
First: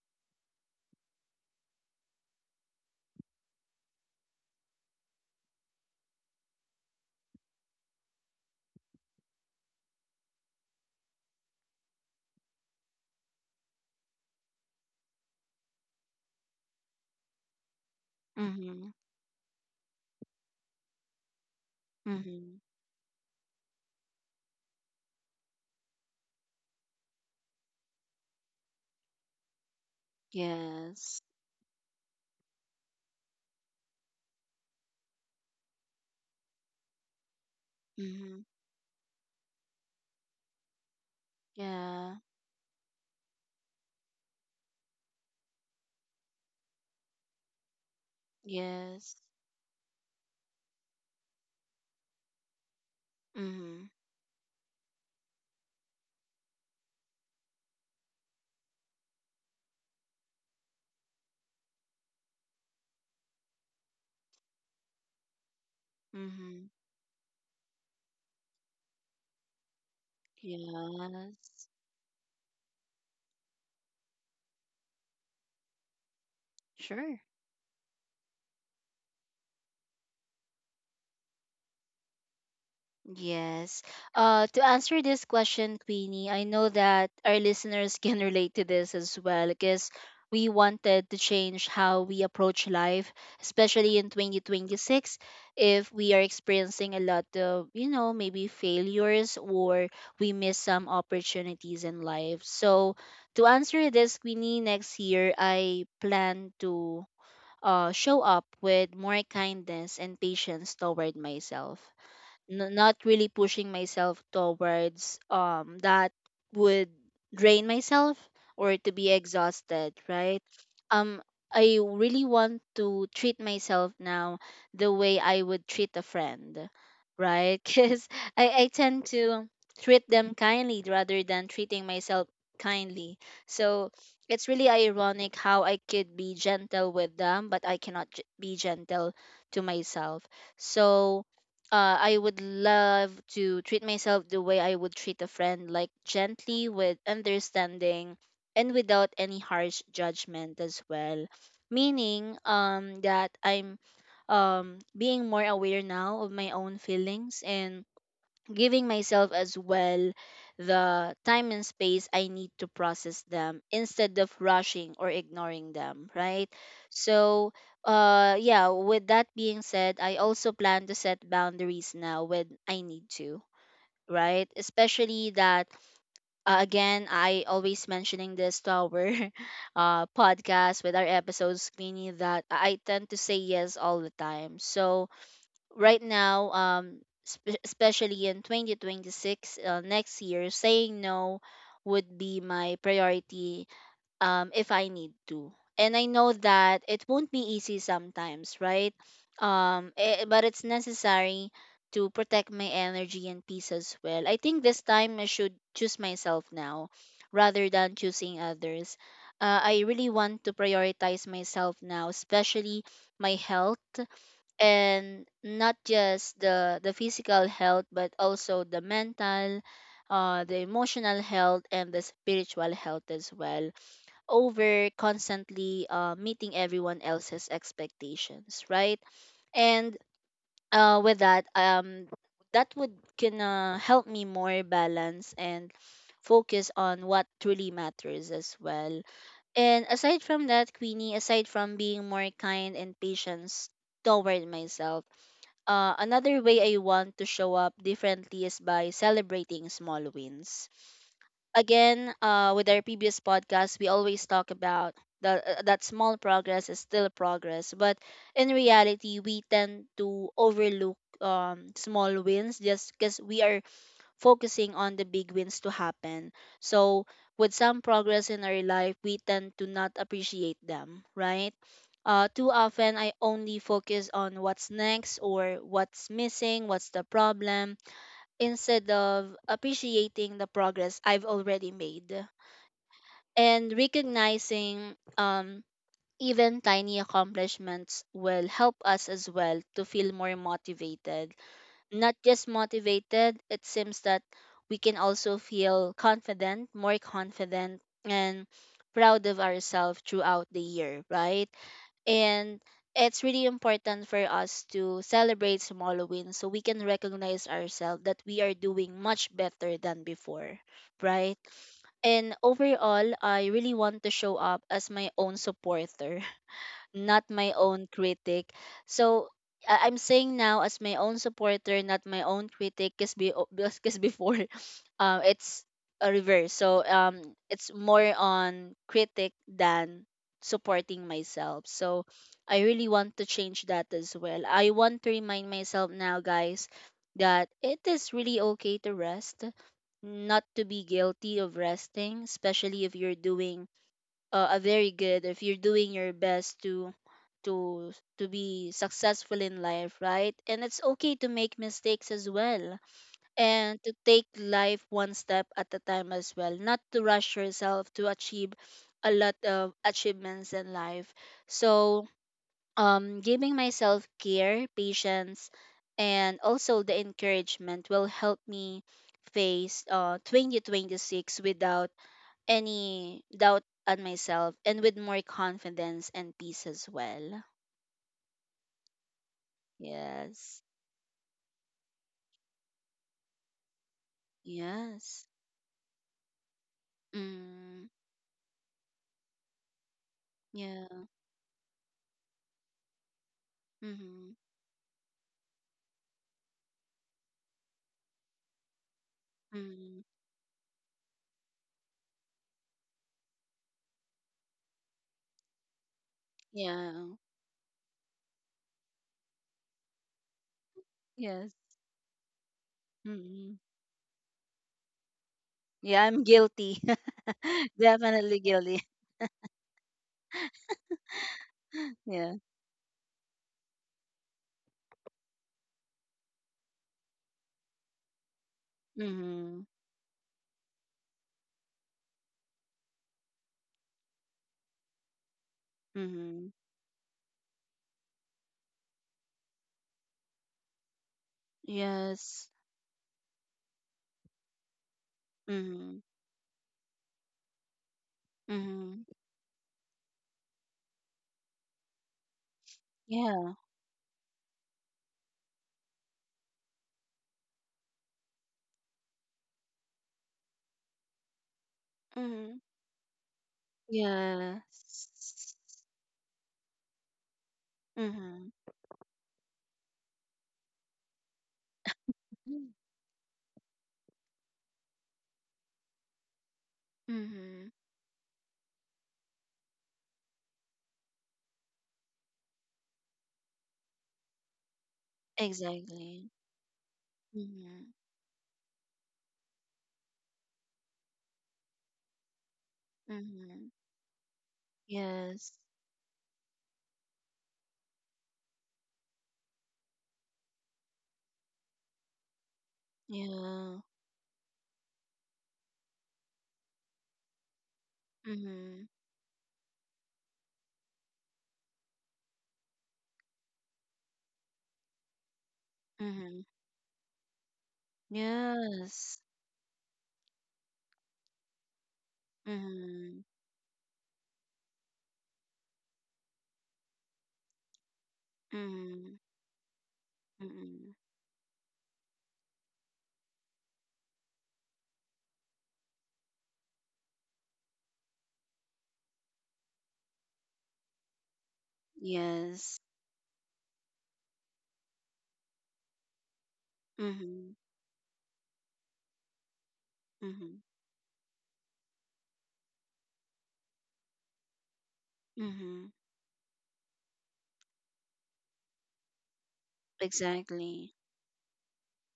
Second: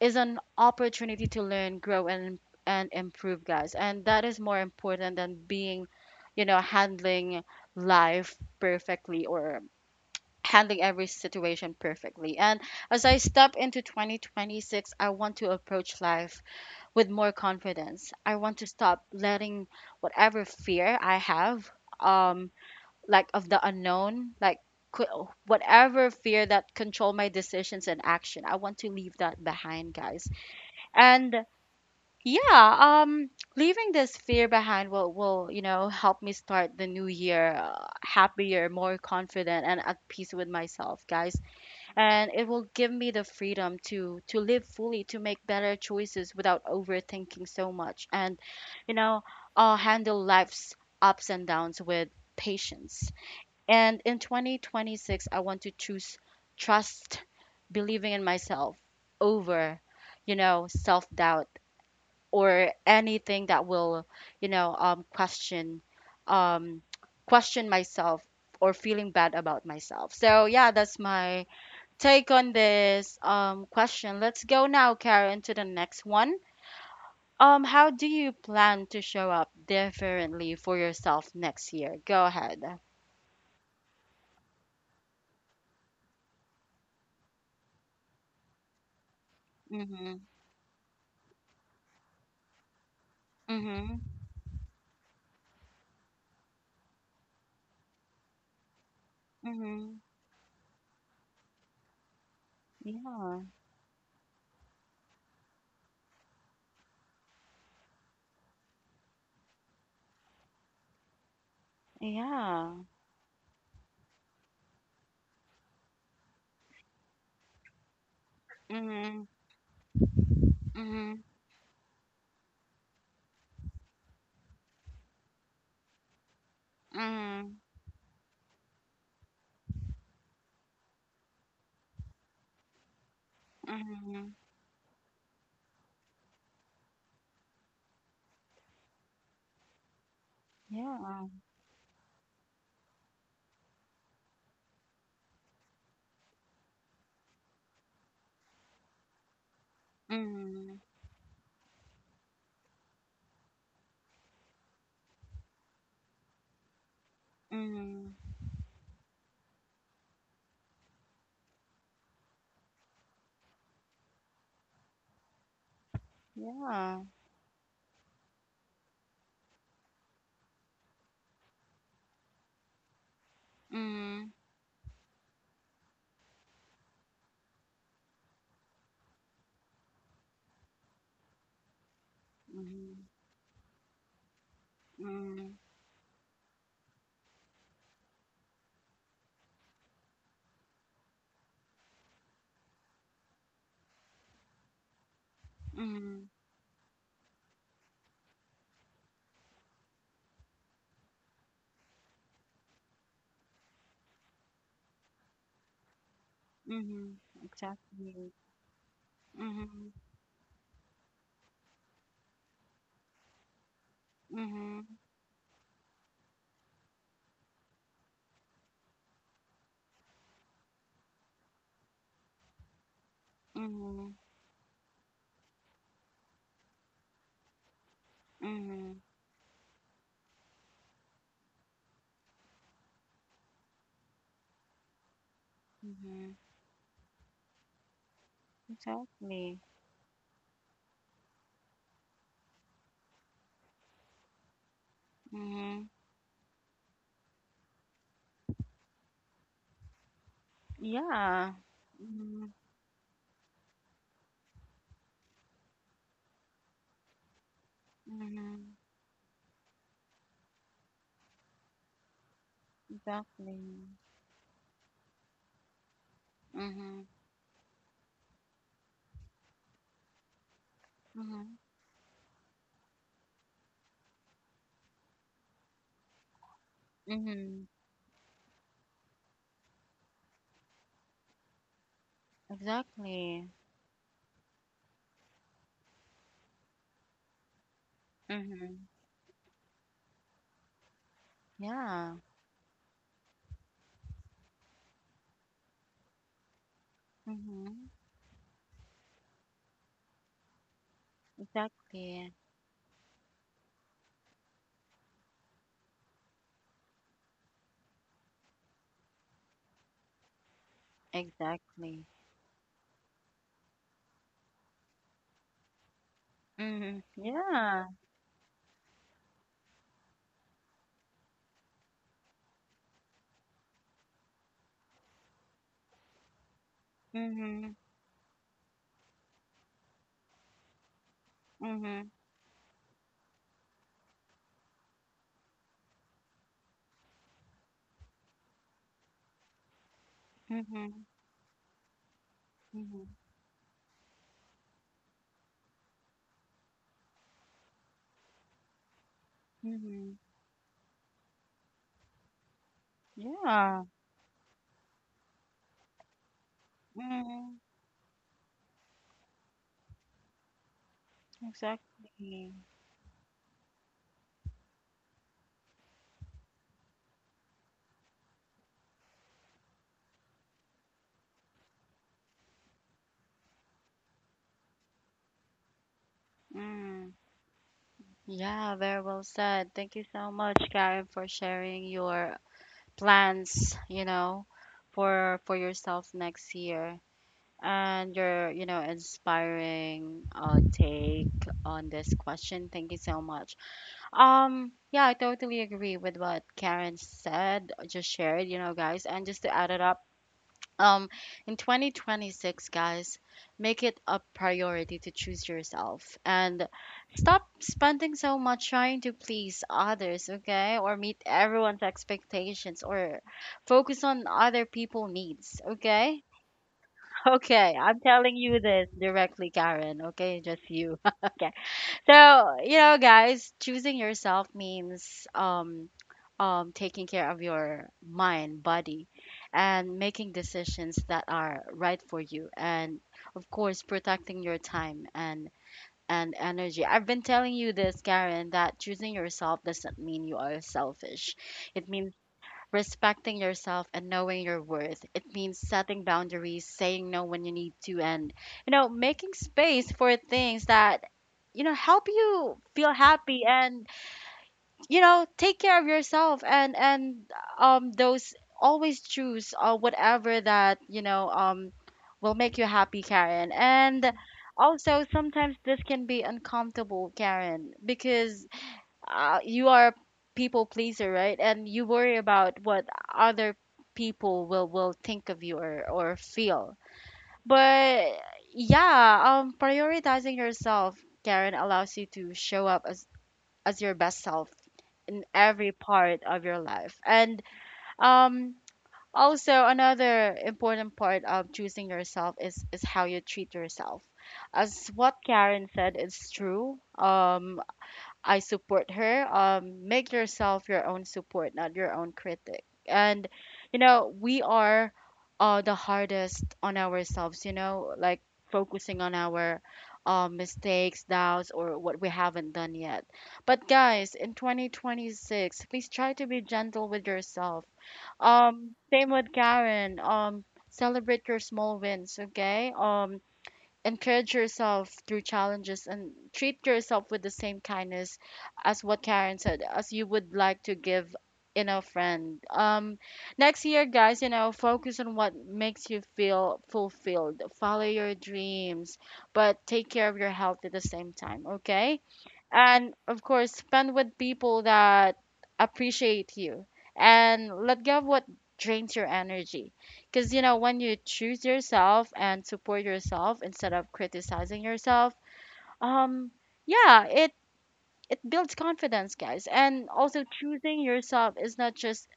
A: is an opportunity to learn, grow, and improve, guys. And that is more important than being, you know, handling life perfectly or handling every situation perfectly. And as I step into 2026, I want to approach life with more confidence. I want to
B: Mm-hmm.
A: stop letting whatever fear I have, um,
B: Mm-hmm.
A: like of the unknown, like whatever fear that control my decisions and action. I want to leave that behind, guys.
B: Yes.
A: And yeah, um, leaving this fear behind will, you know, help me start the new year,
B: Mm-hmm.
A: happier, more confident, and at peace with myself, guys.
B: Yeah.
A: And it will give me the freedom to live fully, to make better choices without overthinking so much. And you
B: Yes.
A: know, I'll handle life's ups and downs with patience.
B: Mm-hmm.
A: And in 2026, I want to choose trust, believing in myself, over, you know, self-doubt or anything that will, question,
B: Mm-hmm.
A: um question myself, or feeling bad about myself. So yeah, that's my
B: Yes.
A: take on this, question. Let's go now, Karen, to the next one.
B: Sure.
A: How do you plan to show up differently for yourself next year? Go ahead.
B: Yes. To answer this question, Queenie, I know that our listeners can relate to this as well, because
A: Mhm.
B: we wanted to change how we approach life, especially
A: Mhm.
B: in 2026, if we are experiencing a lot of, you know, maybe failures, or
A: Mhm.
B: we miss some opportunities in life. So,
A: Yeah.
B: to answer this, Queenie, next year I plan to show up with more kindness and patience toward myself,
A: Yeah.
B: not really pushing myself towards um, that would drain myself or to be
A: Mhm.
B: exhausted, right? Um,
A: Mhm.
B: I really want to treat myself now the way I would treat a friend,
A: Mhm.
B: right? Because I tend to treat them kindly rather than treating myself kindly. So,
A: Mhm.
B: it's really ironic how I could be gentle with them, but I cannot be gentle to myself. So
A: Yeah.
B: I would love to treat myself the way I would treat a friend, like gently, with understanding, and without any harsh judgment
A: Mhm.
B: as well. Meaning, that I'm um, being more aware now of my own feelings, and
A: Mhm.
B: giving myself as well the time and space I need to process them instead of rushing or ignoring them, right?
A: Yeah.
B: So, yeah, with that being said, I also plan to set boundaries now when I need to,
A: Mhm.
B: right? Especially that, again, I always mentioning this to our podcast with our episodes, meaning that I
A: Mhm.
B: tend to say yes all the time. So,
A: Mhm.
B: right now, especially in 2026, next year, saying no would be my priority if I need to. And I
A: Mhm.
B: know that it won't be easy sometimes, right? But it's necessary to protect my energy and peace as well. I think this time I should choose myself now
A: Mhm.
B: rather than
A: Exactly.
B: choosing others. I
A: Mhm.
B: really want to prioritize myself now, especially my health,
A: Mhm.
B: and not just the physical health but also the mental, the emotional health and the spiritual health as well,
A: Mhm.
B: over constantly meeting everyone else's expectations, right?
A: Mhm.
B: And with that that would can help me more balance and
A: Mhm.
B: focus on what truly matters as well.
A: Exactly.
B: And aside from that, Queenie, aside from being more kind and patient toward myself,
A: Mhm.
B: another way I want to show up differently is by celebrating small wins.
A: Yeah.
B: Again,
A: Mhm.
B: with our previous podcast, we always talk about that small progress is still progress, but in
A: Mhm.
B: reality, we tend to overlook small wins just because we are
A: Exactly.
B: focusing on the big wins to happen. So,
A: Mhm.
B: with some progress in our life, we tend to not appreciate them, right?
A: Mhm.
B: Too often, I only focus on what's next or what's missing, what's the
A: Mhm.
B: problem, instead of appreciating the progress I've already made
A: Exactly.
B: and recognizing even tiny accomplishments will help
A: Mhm.
B: us as well to feel more motivated. Not
A: Yeah.
B: just motivated, it seems that we can also feel confident, more confident,
A: Mhm.
B: and proud of ourselves throughout the year, right?
A: Exactly.
B: And it's really important for us to celebrate small wins so we can recognize ourselves that we are doing much better than before, right?
A: Exactly.
B: And overall, I really want to show up as my own supporter,
A: Mhm.
B: not my own
A: Yeah.
B: critic. So I'm saying now as my own supporter, not my own critic, because because before, it's a reverse. So it's
A: Mhm.
B: more on critic than supporting myself. So
A: Mhm.
B: I really want to change that as well. I want to remind myself now, guys, that it is really okay to rest, not to be
A: Mhm.
B: guilty of resting, especially if
A: Mhm.
B: you're doing a very good if you're doing your best to to to be successful in life,
A: Mhm.
B: right? And it's okay to make mistakes as well, and
A: Yeah.
B: to take life one step at a time as well, not to rush
A: Mhm.
B: yourself to achieve a lot of achievements in life. So
A: Exactly.
B: giving myself care, patience, and also the encouragement will help me face 2026 without any doubt on myself and with more confidence and peace as
A: Mm.
B: well.
A: Yeah, very well said. Thank you so much,
B: Yes.
A: Karen, for sharing your plans, you know,
B: Yes.
A: for yourself next year,
B: Mm,
A: and your, you know, inspiring
B: yeah.
A: take on this question. Thank you so much.
B: Mm-hmm.
A: Yeah, I totally agree with what Karen said, just shared, you know, guys, and just to add it up,
B: Mm,
A: um in 2026, guys, make it a priority to choose yourself and
B: yeah.
A: stop spending so much trying to please others, okay? Or meet
B: Yes.
A: everyone's expectations or
B: Mm-hmm.
A: focus on other people needs,
B: Yeah,
A: okay?
B: I'm guilty.
A: Okay, I'm telling
B: Definitely
A: you this
B: guilty.
A: directly, Karen, okay? Just you. Okay.
B: Yeah.
A: So, you know, guys, choosing yourself means taking care of your mind, body,
B: Mm-hmm.
A: and making decisions that are right for you, and of course protecting your time and
B: Mm-hmm.
A: energy. I've been telling you this, Karen, that choosing yourself doesn't mean you are selfish. It means
B: Yes.
A: respecting yourself and knowing your worth. It means
B: Mm-hmm.
A: setting boundaries, saying no when you need to, and, you know,
B: Mm-hmm.
A: making space for things that, you know, help you feel happy,
B: Yeah.
A: and you know, take care of yourself, and those, always choose whatever that, you know, um, will make
B: Mm-hmm.
A: you happy, Karen. And also
B: Yes.
A: sometimes this can be uncomfortable, Karen, because
B: Mm-hmm.
A: you are a people pleaser, right? And you worry about what other people will think of you, or feel.
B: Mm-hmm.
A: But yeah, um, prioritizing yourself, Karen, allows you to show up as your best self in every part
B: Exactly.
A: of your life. And
B: Mm-hmm.
A: um, also another important part of choosing yourself is how you treat
B: Mm-hmm.
A: yourself. As what
B: Yes.
A: Karen said, it's true. I support her. Make yourself your own support, not your own critic. And you
B: Yeah.
A: know, we are the hardest on ourselves. You know, like
B: Mm-hmm.
A: focusing on our mistakes, doubts, or what we haven't done yet. But guys, in 2026, please try to be
B: Mm-hmm.
A: gentle with yourself. Same
B: Yes.
A: with Karen. Celebrate your small wins. Okay.
B: Mm-hmm.
A: Encourage yourself through challenges and treat yourself with the same kindness, as what
B: Mm-hmm.
A: Karen said, as you would like to
B: Mm-hmm.
A: give in a friend. Next year, guys, you know, focus on what makes you feel fulfilled. Follow your dreams, but take care of your health at the same time, okay?
B: Yes.
A: And of course, spend with people that appreciate you, and
B: Mm-hmm.
A: let go of what drains your energy. Because you
B: Mm-hmm.
A: know, when you choose yourself and support yourself instead of criticizing yourself,
B: Mm-hmm.
A: um yeah, it builds confidence, guys. And also choosing
B: Exactly.
A: yourself is not just,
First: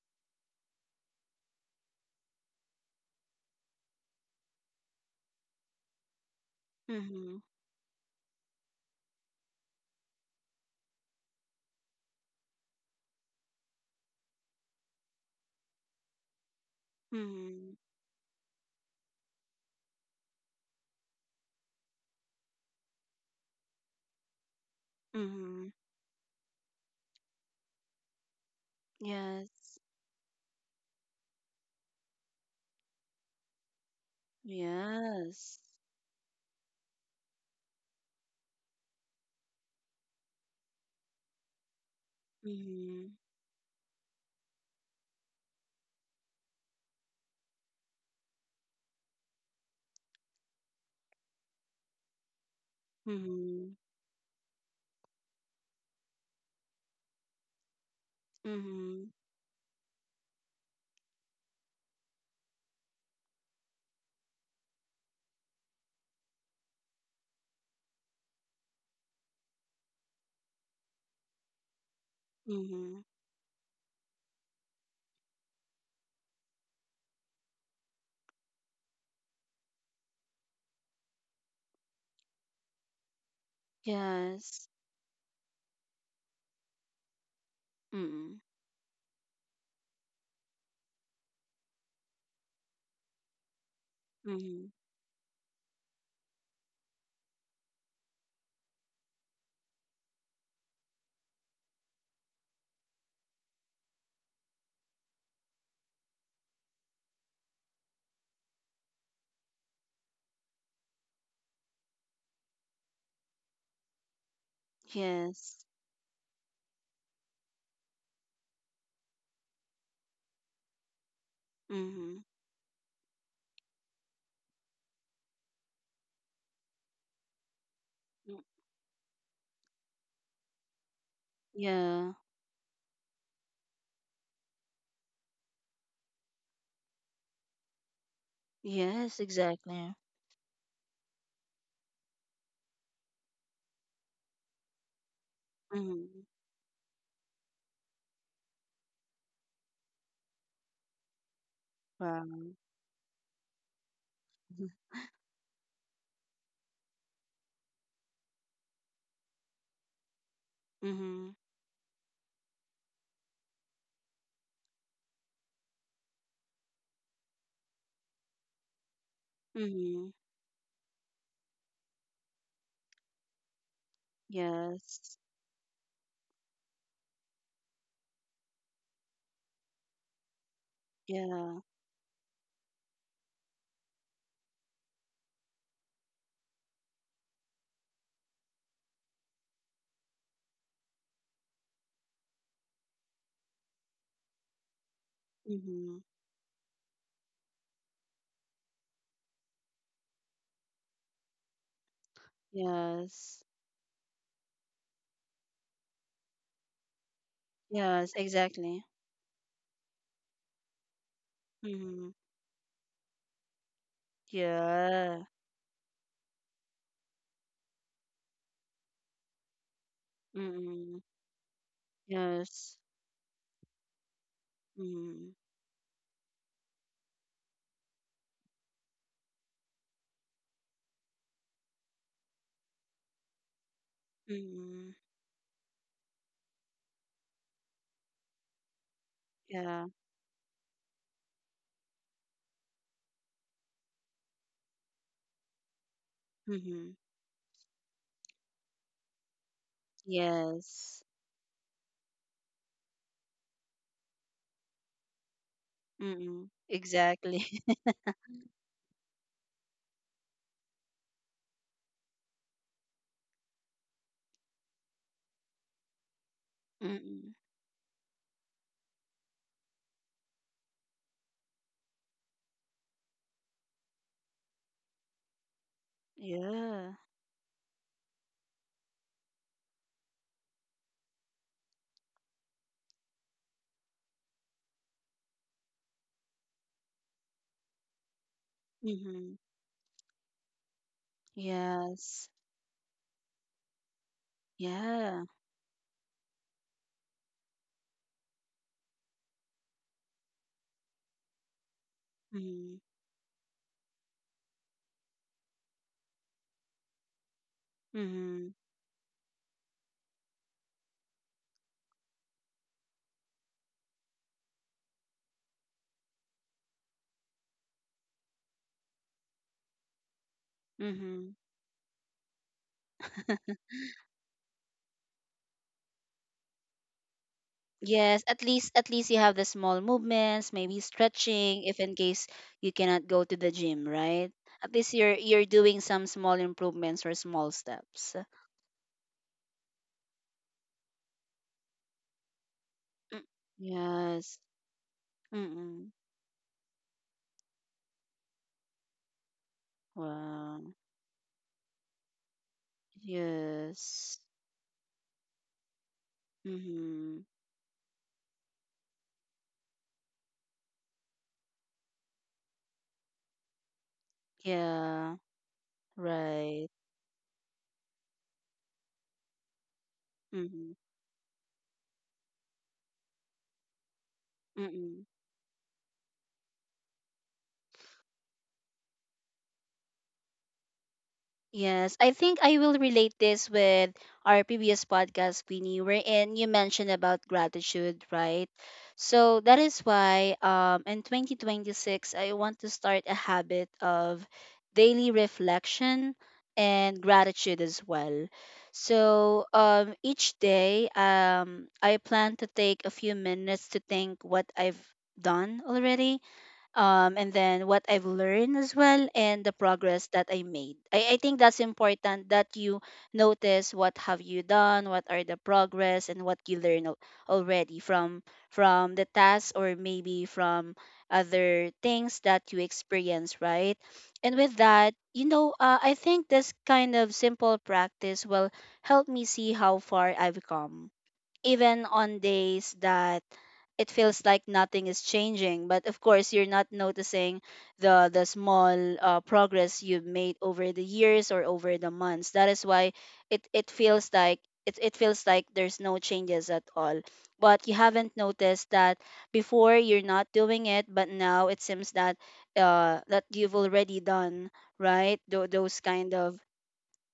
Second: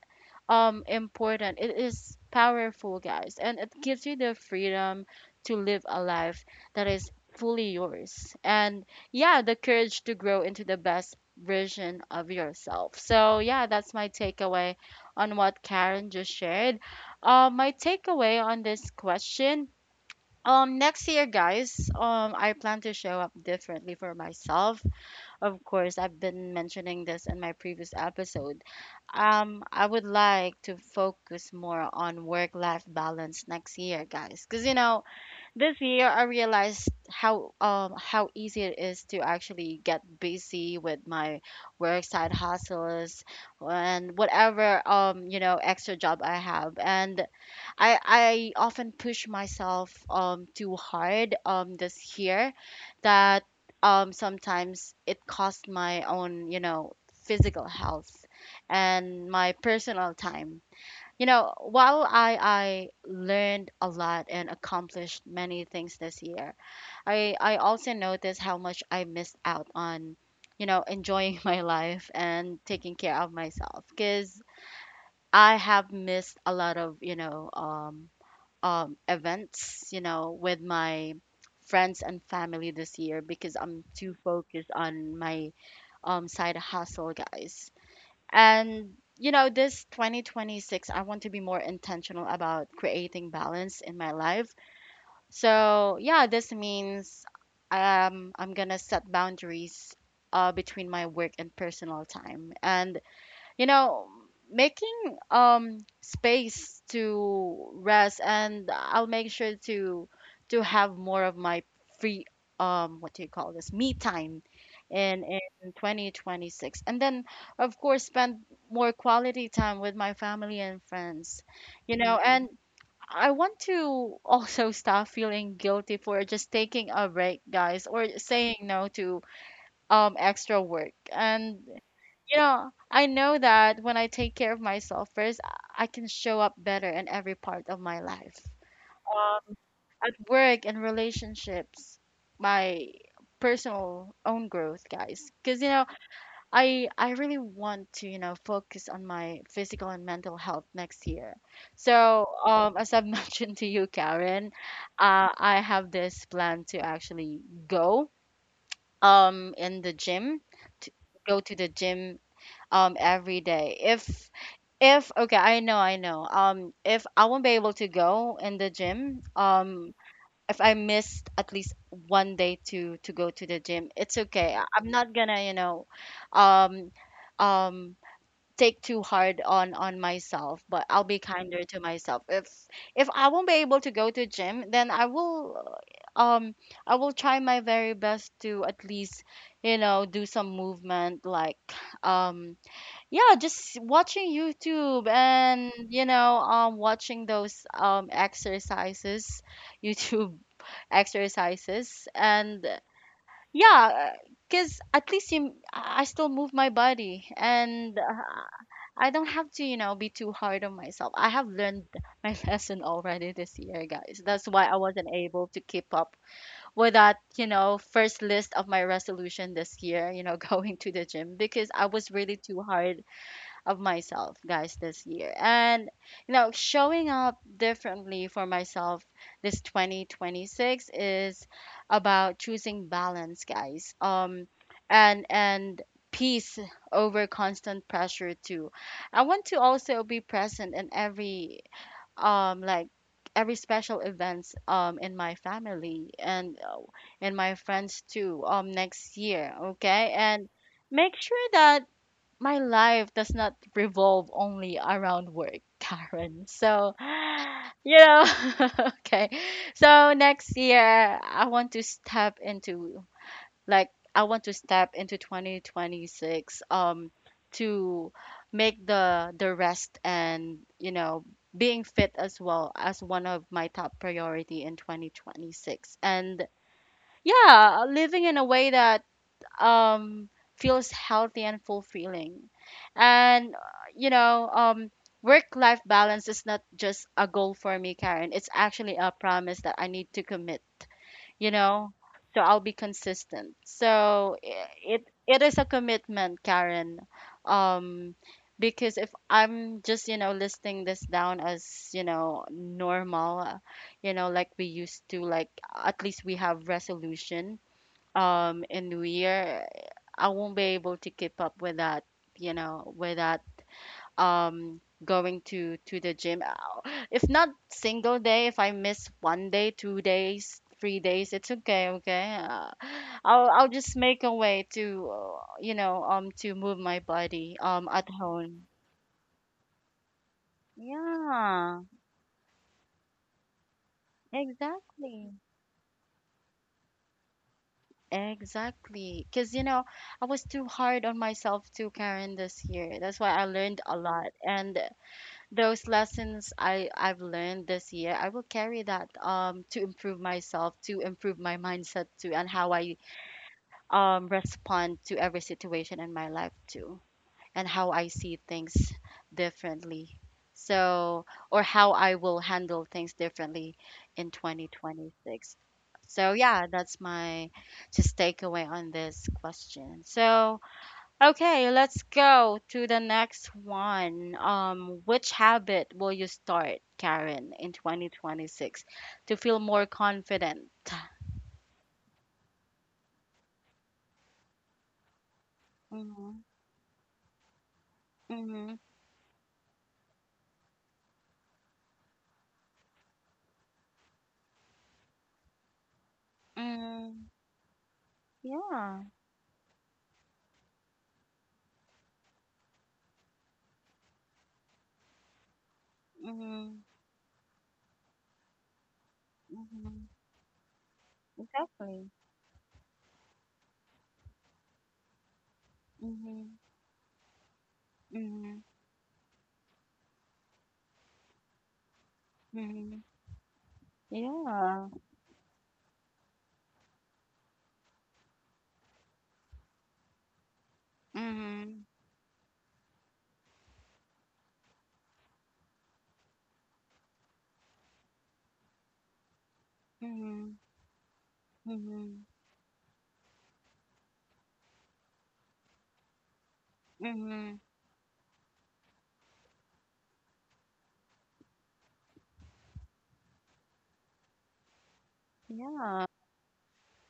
A: um, important. It is powerful, guys, and it gives you the freedom to live a life that is
B: Mm-hmm.
A: fully yours. And yeah, the courage to grow into the best version of yourself. So yeah, that's my takeaway on what Karen just shared. My
B: Mm-hmm.
A: takeaway on this question. Next year, guys, I plan to show up differently for myself. Of
B: Mm-hmm.
A: course, I've been mentioning this in my previous episodes.
B: Yes.
A: I would like to focus more on work-life balance next year, guys. Because you know,
B: Yes.
A: this year I realized how easy it is to actually get busy with my work side
B: Mm-hmm.
A: hustles and whatever you know extra job I have. And I often push myself too hard this year that
B: Mm-hmm.
A: sometimes it cost my own, you know, physical health
B: Mm-hmm.
A: and my personal time. You know, while I learned a lot and accomplished many things this year, I also noticed how much I missed out on, you know, enjoying my life and taking
B: Mm-hmm.
A: care of myself because I have missed a lot of, events, you know, with my friends and family this year because I'm too
B: Yes.
A: focused on my side hustle, guys.
B: Mm-hmm.
A: And, you know, this 2026, I want to be more intentional about creating balance in my life.
B: Mm-hmm.
A: So, yeah, this means I'm going to set boundaries between my work and personal time. And you know making space to rest, and I'll make sure to have more of my free what do you call this me time in
B: Yes.
A: 2026. And then of course spend more quality time with my family and friends, you
B: Mm-hmm.
A: know. And I want to also stop feeling guilty for just taking a break, guys, or
B: Mm-hmm.
A: saying no to extra work. And
B: Yeah.
A: you know, I know that when I take care of myself first, I can show up better in every part of my life,
B: Yes, exactly.
A: at work and relationships, my personal own growth, guys, because you know,
B: Mm-hmm.
A: I really want to, you know, focus on my physical and mental health next year. So
B: Wow.
A: as I've mentioned to you, Karen, I have this plan to actually go um in the gym to
B: Mhm.
A: go to the gym every day. If, okay, I know, if I won't be able to go in the gym,
B: Mhm.
A: if I missed at least one day to go to the gym, it's okay. I'm not
B: Yes.
A: gonna, you know, um um take too hard on myself, but I'll be
B: Yeah.
A: kinder to myself. If I won't be able to go to gym, then I will um I will try my very best to at least, you know, do some movement, like um yeah, just watching YouTube and,
B: Mhm.
A: you know, watching those exercises, YouTube exercises. And
B: Yes.
A: yeah, because at least you, I still move my body. And
B: Yes, exactly.
A: I don't have to, you know, be too hard on myself. I have learned
B: Mhm.
A: my lesson already this year, guys. That's why I wasn't
B: Yeah.
A: able to keep up with that, you know, first list of my resolution this year, you know, going to
B: Mhm.
A: the gym, because I was really too
B: Yes.
A: hard of myself, guys, this
B: Mhm.
A: year. And, you know, showing up differently for myself this 2026 is about choosing balance, guys. Um,
B: Mhm.
A: and, and, peace over constant pressure too. I want to
B: Yeah.
A: also be present in every um like every special events in my family
B: Mhm.
A: and my friends too next year, okay. And
B: Yes.
A: make sure that my life does not revolve only around work, Karen.
B: Mhm.
A: So,
B: Exactly.
A: you know, okay. So next year, I want to step into like I want to step into 2026,
B: Mhm.
A: to make the rest and, you know, being fit as well as one of my top priority in 2026. And
B: Yeah.
A: yeah, living in a way that um, feels healthy and fulfilling. And, you know, work life balance is not just a goal for me, Karen. It's actually a
B: Mhm.
A: promise that I need to commit, you know,
B: Yes.
A: so I'll be consistent. So i- it,
B: Yeah.
A: it is a commitment, Karen. Um, because if I'm just, you know, listing this down as, you know,
B: Mhm.
A: normal, you know, like we used to, like at least we have resolution
B: Mhm.
A: in New Year, I won't be able to keep up with that, you know, with that going to the gym. Ow. If not single day, if I miss one day, two days, three days,
B: Mhm.
A: it's okay, okay. I'll just make a way to, you know, to move my body at
B: Yes, at
A: home.
B: least, at least you have the small movements, maybe stretching if
A: Yeah,
B: in case you cannot go to the gym, right? At least you're
A: exactly.
B: you're doing some small improvements or small steps.
A: Exactly. Because, you know, I was too hard on myself too, Karen, this year. That's
B: Mm.
A: why I learned a lot.
B: Yes.
A: And those
B: Mm-mm.
A: lessons I've learned this year, I will carry that, to improve
B: Wow.
A: myself, to improve my mindset too, and how I
B: Yes.
A: respond to every situation in my life too,
B: Mm-hmm.
A: and how I see things differently. So, or how I will handle things differently in
B: Yeah.
A: 2026. So, yeah,
B: Right.
A: that's my just takeaway on this question. So,
B: Mm-hmm.
A: okay, let's go to the next one.
B: Mm-mm.
A: Which habit will you start, Karen, in 2026 to feel more confident?
B: Yes, I think I will relate this with our previous podcast, Queenie, wherein
A: Mm-hmm,
B: you mentioned about gratitude, right?
A: mm-hmm,
B: So that is why in 2026, I want to start a habit of daily reflection and
A: mm-hmm.
B: gratitude as well.
A: Yeah.
B: So each day, I plan to take a few minutes to think what I've done already,
A: Mm-hmm,
B: and then what I've learned as well and the progress
A: mm-hmm.
B: that I made. I think that's
A: Exactly.
B: important that you notice what have you done, what are the progress, and what you
A: Mm-hmm,
B: already
A: mm-hmm,
B: from the task, or maybe from other things that you
A: mm-hmm.
B: experience, right? And with
A: Yeah.
B: that, you know, I think this kind of simple practice will help me see how far I've come, even
A: Mm-hmm,
B: on days that it feels like nothing is changing. But of course you're not noticing the small progress you've made
A: mm-hmm,
B: over the years or over the
A: mm-hmm, mm-hmm.
B: months. That is why it, it feels like there's no changes at all, but you haven't noticed that before you're not doing it, but now it seems that you've already done, right?
A: Yeah.
B: Kind of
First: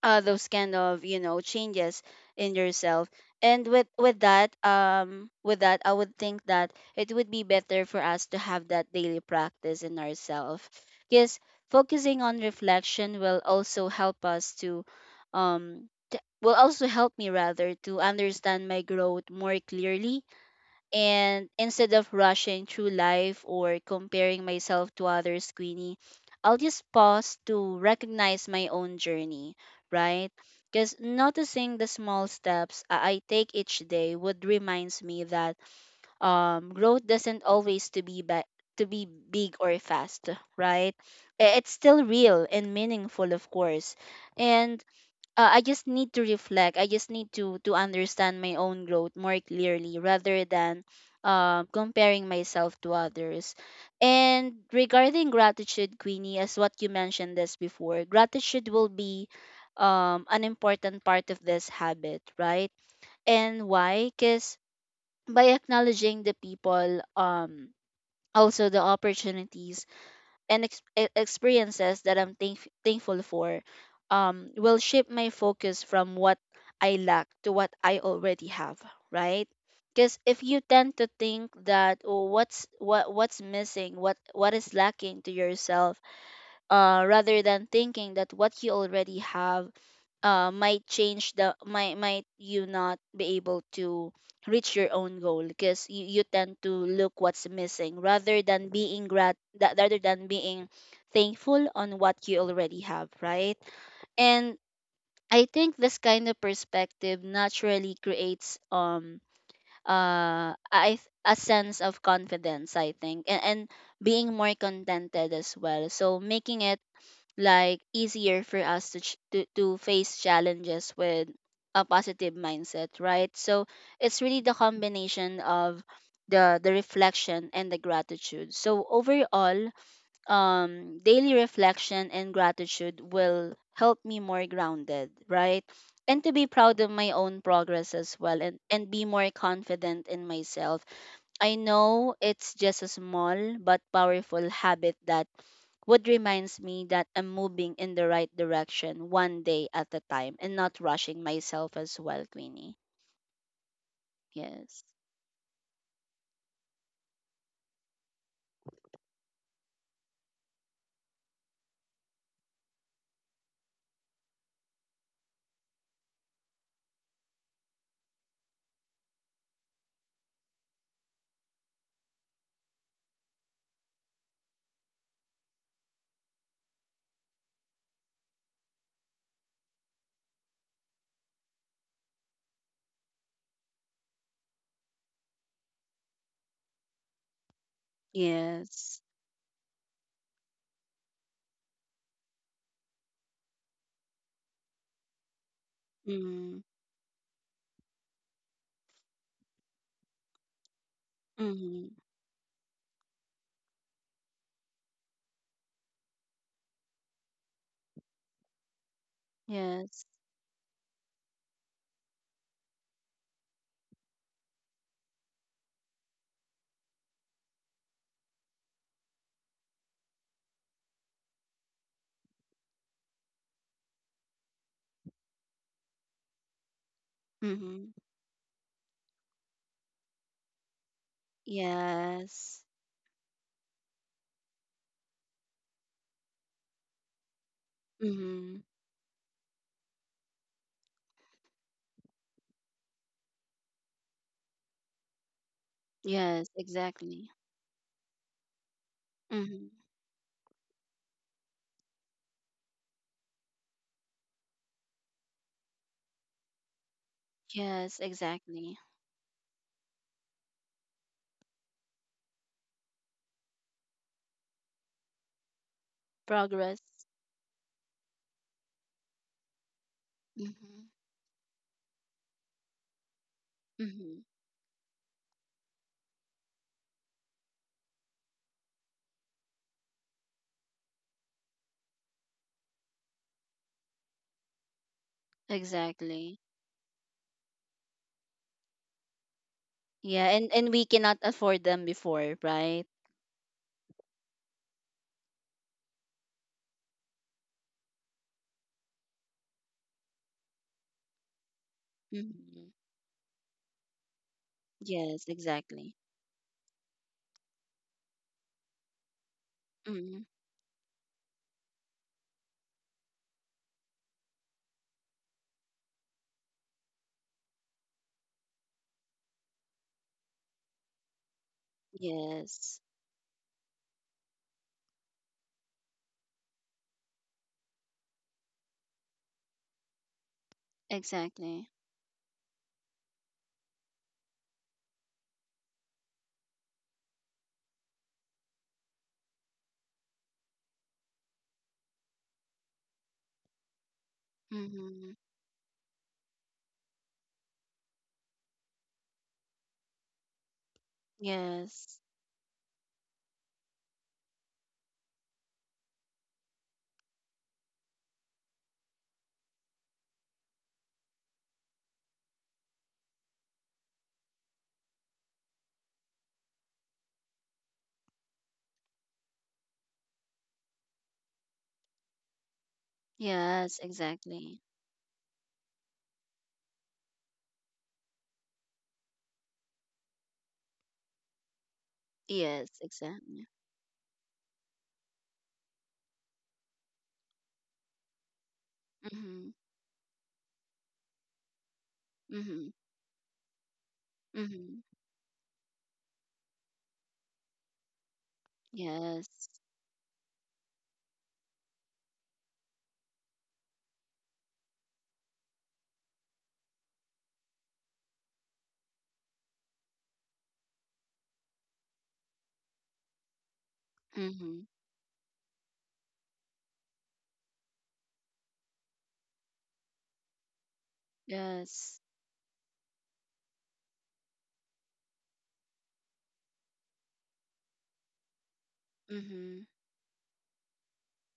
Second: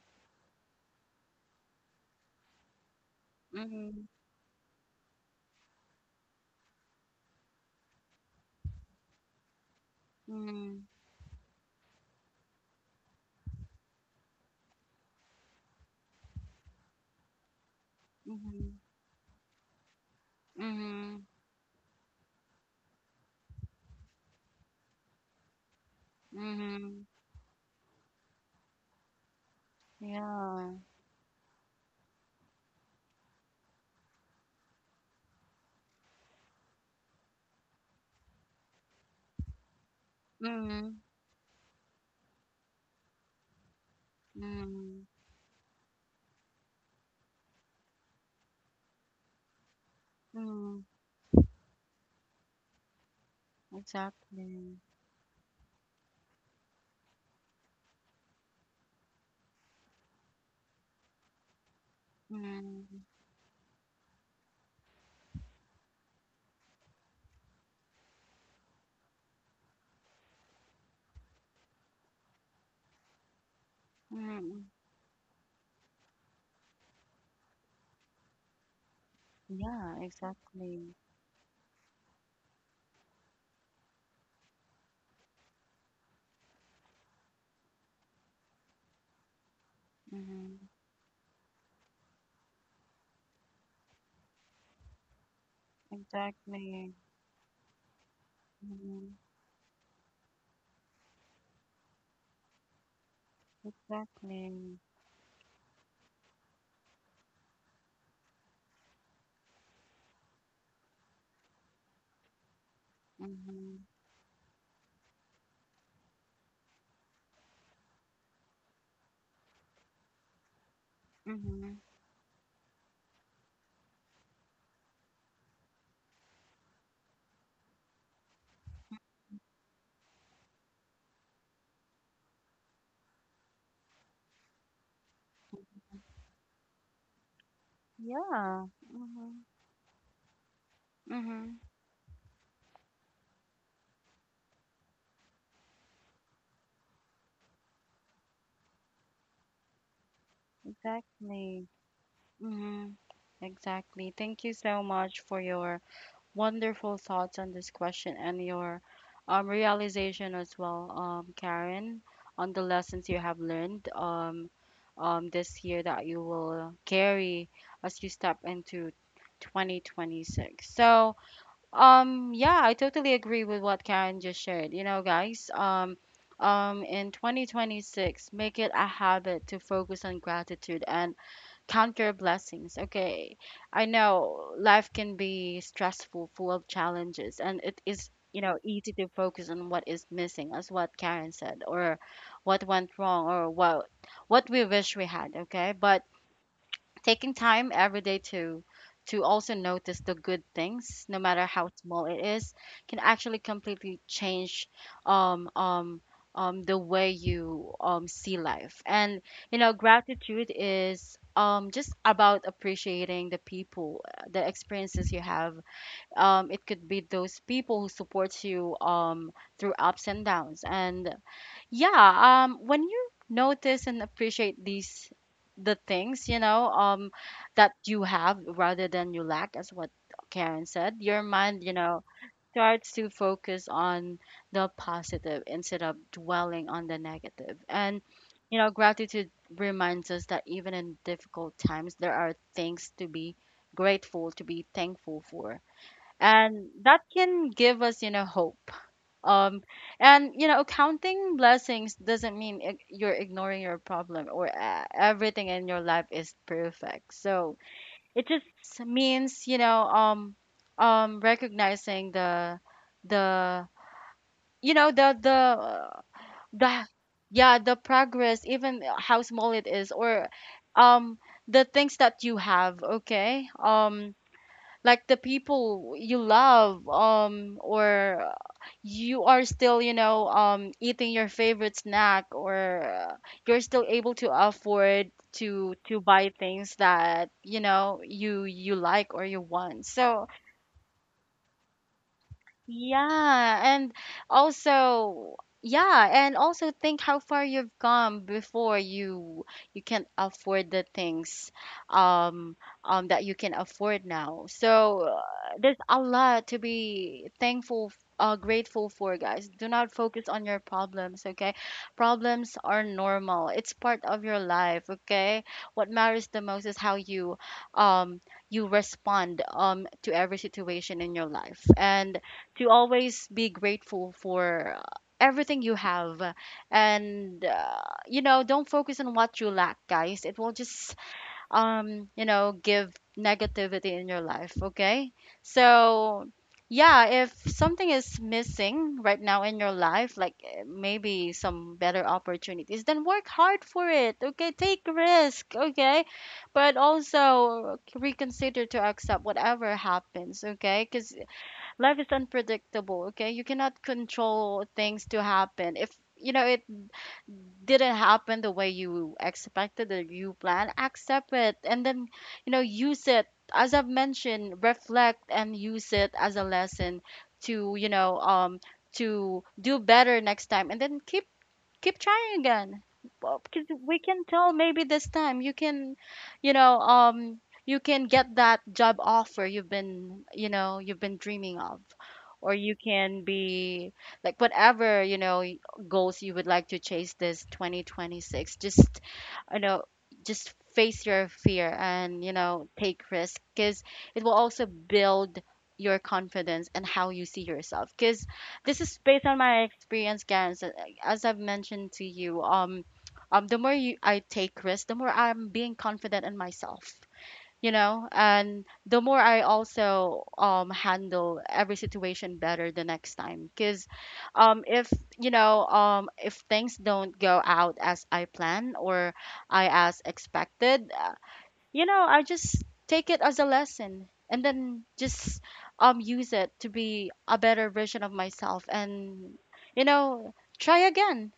B: uh, Those kind of, you know, changes in yourself. And with
A: Mm-hmm,
B: with that, I would think that it would be better for us to have that daily practice in ourselves,
A: mm-hmm,
B: because focusing on reflection will also help will also help me rather to understand
A: mm-hmm,
B: my growth more clearly.
A: mm-hmm,
B: And instead of rushing through life or comparing myself to others, Queenie, I'll just
A: mm-hmm.
B: pause to recognize my own journey, right?
A: Yeah.
B: Because noticing the small steps I take each day would reminds me that growth doesn't always to be ba- to be big or fast, right?
A: Mm-hmm,
B: It's still real and meaningful, of course. And
A: mm-hmm.
B: I just need to reflect. I just need to understand my own growth more clearly, rather than
A: Mm,
B: comparing myself to others. And
A: exactly.
B: regarding gratitude, Queenie, as what you mentioned this before, gratitude will be an important part of this habit, right?
A: Mm,
B: And why? Because by acknowledging the people, also the opportunities and experiences that I'm thankful for,
A: mm,
B: will shift my focus from what I lack to what I already have, right?
A: yeah,
B: Because if you
A: exactly.
B: tend to think that, oh, what's missing, what is lacking to yourself, rather than thinking that what you already have,
A: Mm-hmm.
B: might change the might you not be able to reach your own goal, because you tend to
A: Exactly.
B: look what's missing rather than being thankful on what you already have, right? And
A: Exactly.
B: I think this kind of perspective naturally creates a sense of confidence, I think, and
A: Mm-hmm.
B: being more contented as well, so making it like easier for us to to face challenges with
A: Mm-hmm.
B: a positive mindset, right? So it's really the combination of the reflection and the gratitude. So overall, daily reflection and gratitude will help me more grounded, right? And to be proud of my own progress as well,
A: Yeah.
B: and be more
A: Mm-hmm.
B: confident in myself. I
A: Mm-hmm.
B: know it's just a small but powerful habit that what reminds me that I'm moving in the right direction, one day at a time, and not rushing
A: Exactly.
B: myself as well, Queenie.
A: Mm-hmm. Exactly. Thank you so
B: Yes.
A: much for your wonderful thoughts on this question and your realization as well, Karen, on the lessons you have learned, this year, that you will carry as you step into 2026. So, yeah, I totally agree with what Karen just shared. You know, guys, in 2026, make it a habit to focus on gratitude and count your blessings. Okay. I know life can be stressful, full of challenges, and it is, you know, easy
B: Yes.
A: to focus on what is missing, as what Karen said, or what went wrong, or what we wish we had. Okay. But
B: Mm.
A: taking time every day to also notice the good things, no matter how
B: Mm-hmm.
A: small it is, can actually completely change um um the way you see life. And you know,
B: Yes.
A: gratitude is just about appreciating the people, the experiences you have. It could be those people who support you through ups and downs. And yeah, when you notice and appreciate these, the things, you know, that
B: Mm-hmm.
A: you have rather than you lack, as what Karen said, your mind, you know,
B: Yes.
A: starts to focus on the positive instead of dwelling on the negative negative. And
B: Mm-hmm.
A: you know, gratitude reminds us that even in difficult times, there are things to be grateful, to be thankful for,
B: Yes,
A: and that
B: exactly.
A: can give us, you know, hope. um,
B: Mm-hmm.
A: and you know, counting blessings doesn't mean you're ignoring your problem, or everything in your life is perfect. So
B: Yes,
A: it just
B: exactly.
A: means, you know, recognizing the, you know,
B: Progress.
A: the yeah, the progress, even how small it is, or
B: Mm-hmm.
A: um the things that you have. Okay,
B: Mm-hmm.
A: like the people you love, or you are still, you know, eating your favorite snack, or you're still able to afford to buy
B: Exactly.
A: things that, you know, you like or you want. So
B: Yeah, and we cannot afford them before, right?
A: yeah, and also yeah, and also think how far you've come before you can afford the things um
B: Mm-hmm.
A: that you can afford now. So
B: Yes,
A: there's
B: exactly.
A: a lot to be thankful, grateful for, guys. Do not
B: Mm-hmm.
A: focus on your problems, okay? Problems are normal. It's part of your life, okay? What matters the most is how you um you respond to every situation in your life. And to
B: Yes.
A: always be grateful for everything you have and don't focus on what you lack, guys. It will just
B: Exactly.
A: give negativity in your life, okay? So yeah, if something is missing right now in your life, like maybe some better opportunities, then work hard for it, okay? Take
B: Mm-hmm.
A: risk, okay? But also reconsider to accept whatever happens, okay? Because life
B: Yes.
A: is unpredictable, okay? You cannot control things to happen. If it didn't happen the way you expected or you planned, accept it, and then use it, as I've mentioned, reflect and use it as a lesson to, to do better next time, and then keep trying again. Because
B: Yes,
A: we can tell,
B: exactly.
A: maybe this time you can, you can get that job offer you've been, you've been dreaming of. Or
B: Yes,
A: you can
B: exactly.
A: be like whatever, goals you would like to chase this 2026. Just,
B: Mm-hmm.
A: you know just face your fear and
B: Mm-hmm.
A: take risk, because it will also
B: Mm-hmm.
A: build your confidence and how you see yourself. Because this is based on
B: Yes.
A: my experience, Karen. As I've mentioned to you, the more you, I take risks, the more I'm being confident in myself, and the more I also handle every situation better the next time. Because,
B: Mm-hmm.
A: if if things don't go out as I plan or I as expected,
B: Yes.
A: I just take it as a lesson, and then just use it to be a better version of myself, and
B: Mm-hmm.
A: you know try again.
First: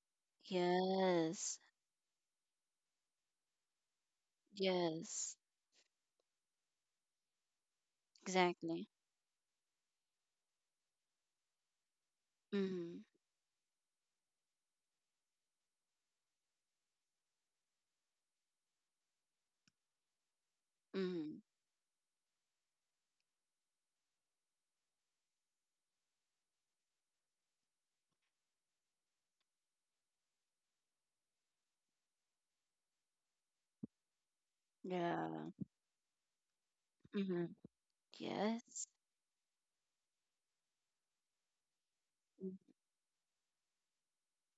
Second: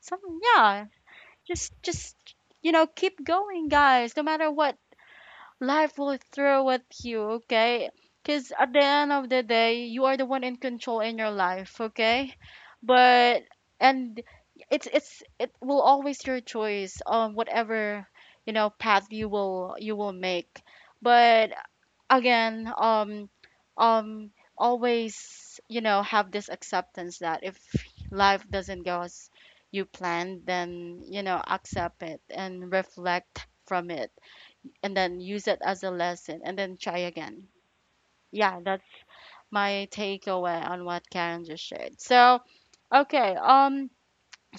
A: Some, yeah,
B: Yes.
A: just keep going, guys, no matter what
B: Yes.
A: life will throw at you, okay? Because at the
B: Exactly.
A: end of the day, you are the one in control in your life, okay?
B: Mm-hmm.
A: But and it's it will always your choice on whatever path you will make.
B: Mm-hmm.
A: But again, um, always, have this acceptance that if life doesn't go as you planned, then accept it and reflect from it, and then
B: Yeah.
A: use it as a lesson, and then try again.
B: Mm-hmm.
A: Yeah, that's
B: Yes.
A: my takeaway on what Karen just shared. So, okay,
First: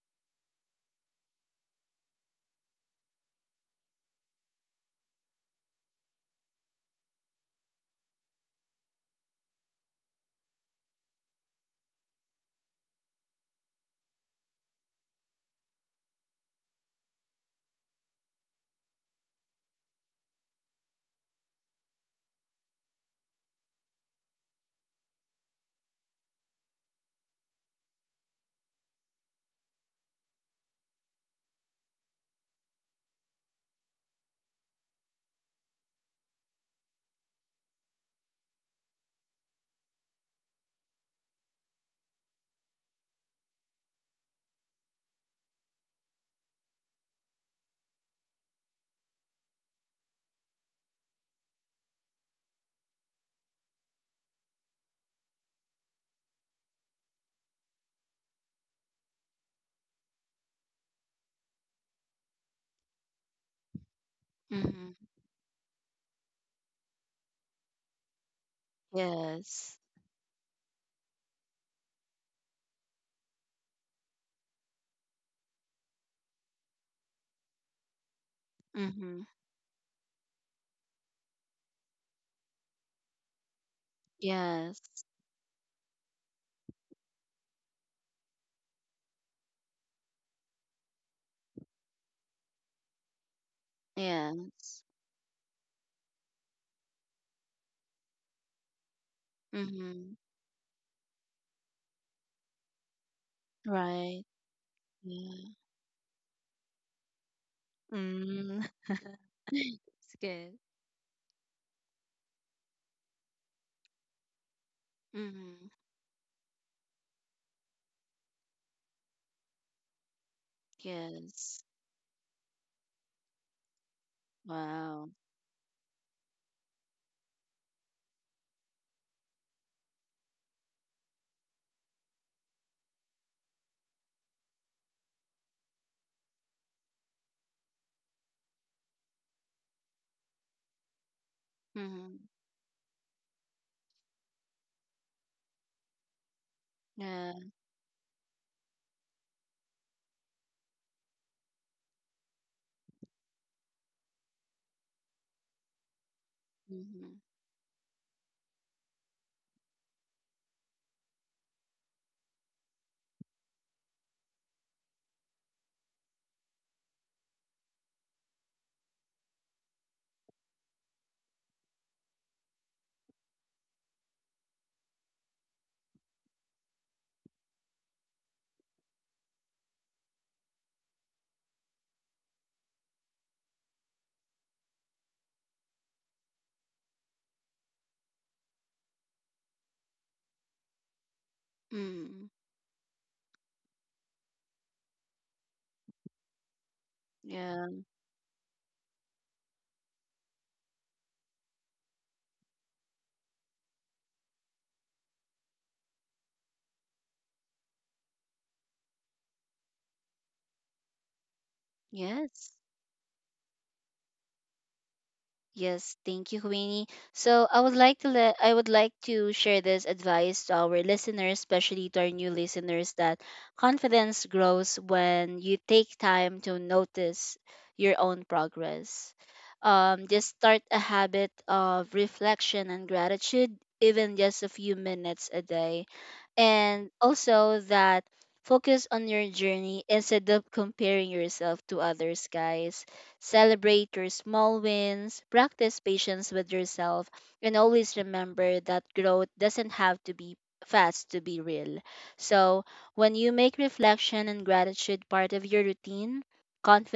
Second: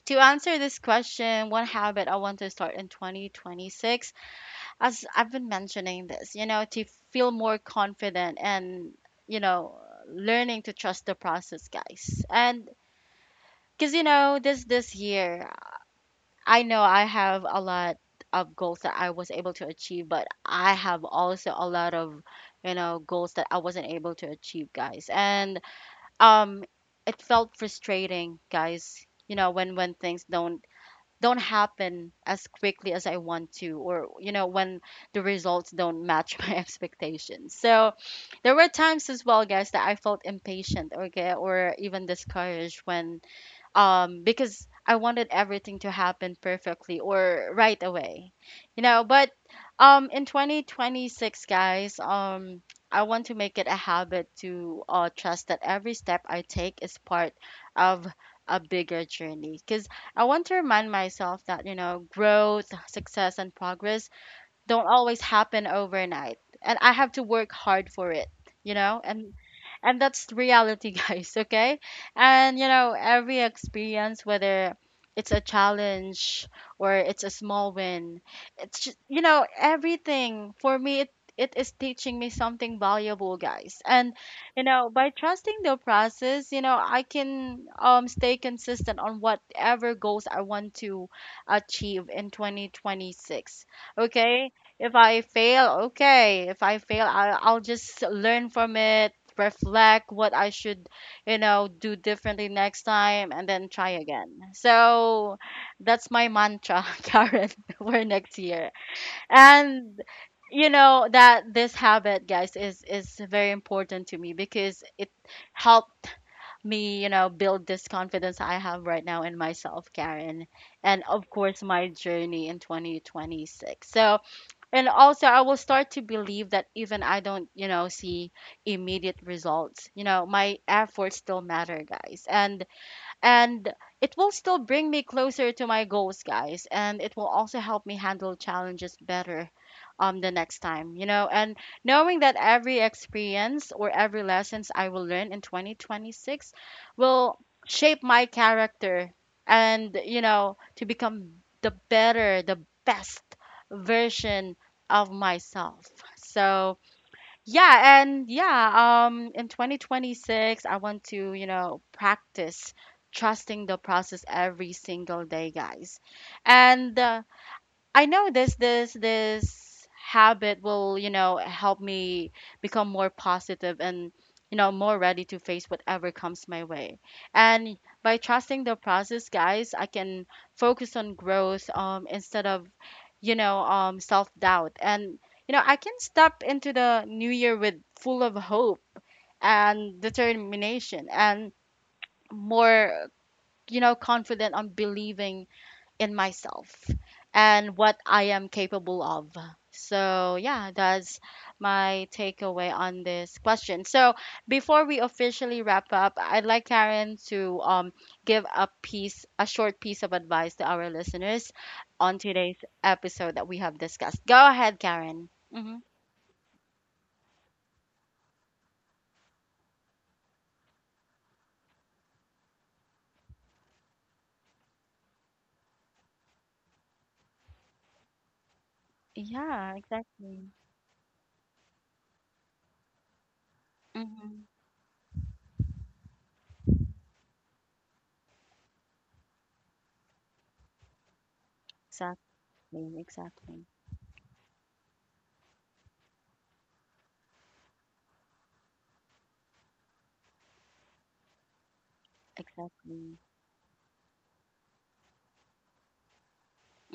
A: to answer this question, one habit I want to start in 2026, as I've been mentioning this, to feel more confident and, you know, learning to trust the process, guys. And because, this year, I know I have a lot of goals that I was able to achieve, but I have also a lot of, goals that I wasn't able to achieve, guys. And um it felt frustrating, guys, when things don't happen as quickly as I want to, or when the results don't match my expectations. So there were times as well, guys, that I felt impatient, okay, or even discouraged when, because I wanted everything to happen perfectly or right away, but in 2026, guys, I want to make it a habit to trust that every step I take is part of a bigger journey, because I want to remind myself that, growth, success, and progress don't
B: Mm-hmm.
A: always happen overnight, and I have to work hard for it, and
B: Yes.
A: that's the reality. Guys, okay, and every experience, whether it's a challenge or it's a small win, it's just,
B: Mm-hmm.
A: everything for me, it is teaching me something valuable, guys. And
B: Yes.
A: by trusting the process, I can stay consistent on whatever goals I want to achieve in 2026, okay?
B: Yes.
A: If I fail, okay. If I fail, I'll just learn from it, reflect
B: Mm-hmm.
A: what I should, do differently next time, and then try
B: Right.
A: again. So
B: Yeah.
A: that's my mantra, Karen, for next
B: Mm.
A: year. And,
B: It's good.
A: that this habit, guys, is very important to me, because it
B: Mm-hmm.
A: helped me, build this confidence I have right now in myself, Karen, and of course
B: Yes.
A: my journey in 2026. So and
B: Wow.
A: also, I will start to believe that even I don't, see immediate results, my efforts still matter, guys. And it will still bring me closer to my goals, guys, and it will also help me handle challenges better the next time, and
B: Mm-hmm.
A: knowing that every experience or every lessons I will learn in 2026
B: Yeah.
A: will shape my character, and to become the better the best version of myself. So
B: Mm-hmm.
A: yeah, and yeah, in 2026, I want to, practice trusting the process every single day, guys. And I know this this habit will, help me become more positive and, more ready to face whatever comes my way. And by trusting the process, guys, I can focus on growth instead of, self-doubt. And, I can step into the new year with full of hope and determination, and
B: Mm.
A: more, confident on believing in myself
B: Yeah.
A: and what I am capable of. So yeah, that's my takeaway on this question. So, before we officially wrap up, I'd like Karen to give a piece, a short piece of advice to our listeners on
B: Yes.
A: today's episode that we have discussed. Go ahead, Karen. Hmm.
B: Yes. Thank you, Queenie. So I would like to share this advice to our listeners, especially to our new listeners, that confidence grows when you take time to notice your own progress.
A: Yeah,
B: Just
A: exactly.
B: start a habit of reflection and gratitude, even just
A: Hmm.
B: a few minutes a day. And also that focus on your journey instead of comparing yourself to others, guys.
A: Exactly, exactly,
B: Celebrate your small wins, practice patience with yourself, and always remember that growth doesn't have to be fast to be real. So when
A: exactly.
B: you make reflection and gratitude part of your routine,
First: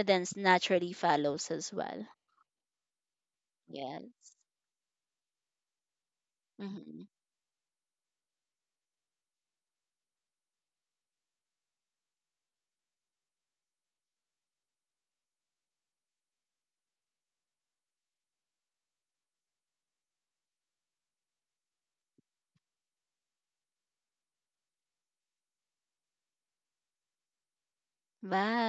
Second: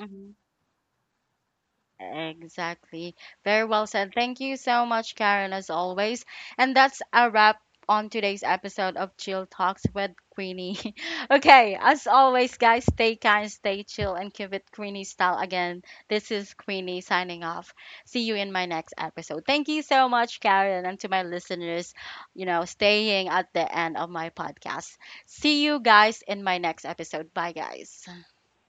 A: Mm-hmm.
B: naturally follows as well.
A: Exactly. Very well said.
B: Yes.
A: Thank you so much, Karen, as always. And that's
B: Hmm.
A: a wrap on today's episode of Chill Talks with Queenie. Okay, as always, guys, stay kind, stay chill, and keep it Queenie style again. This is Queenie signing off. See you in my next episode. Thank you so much, Karen, and to my listeners, staying at the end of my podcast. See you guys in my next episode. Bye, guys.
B: Bye.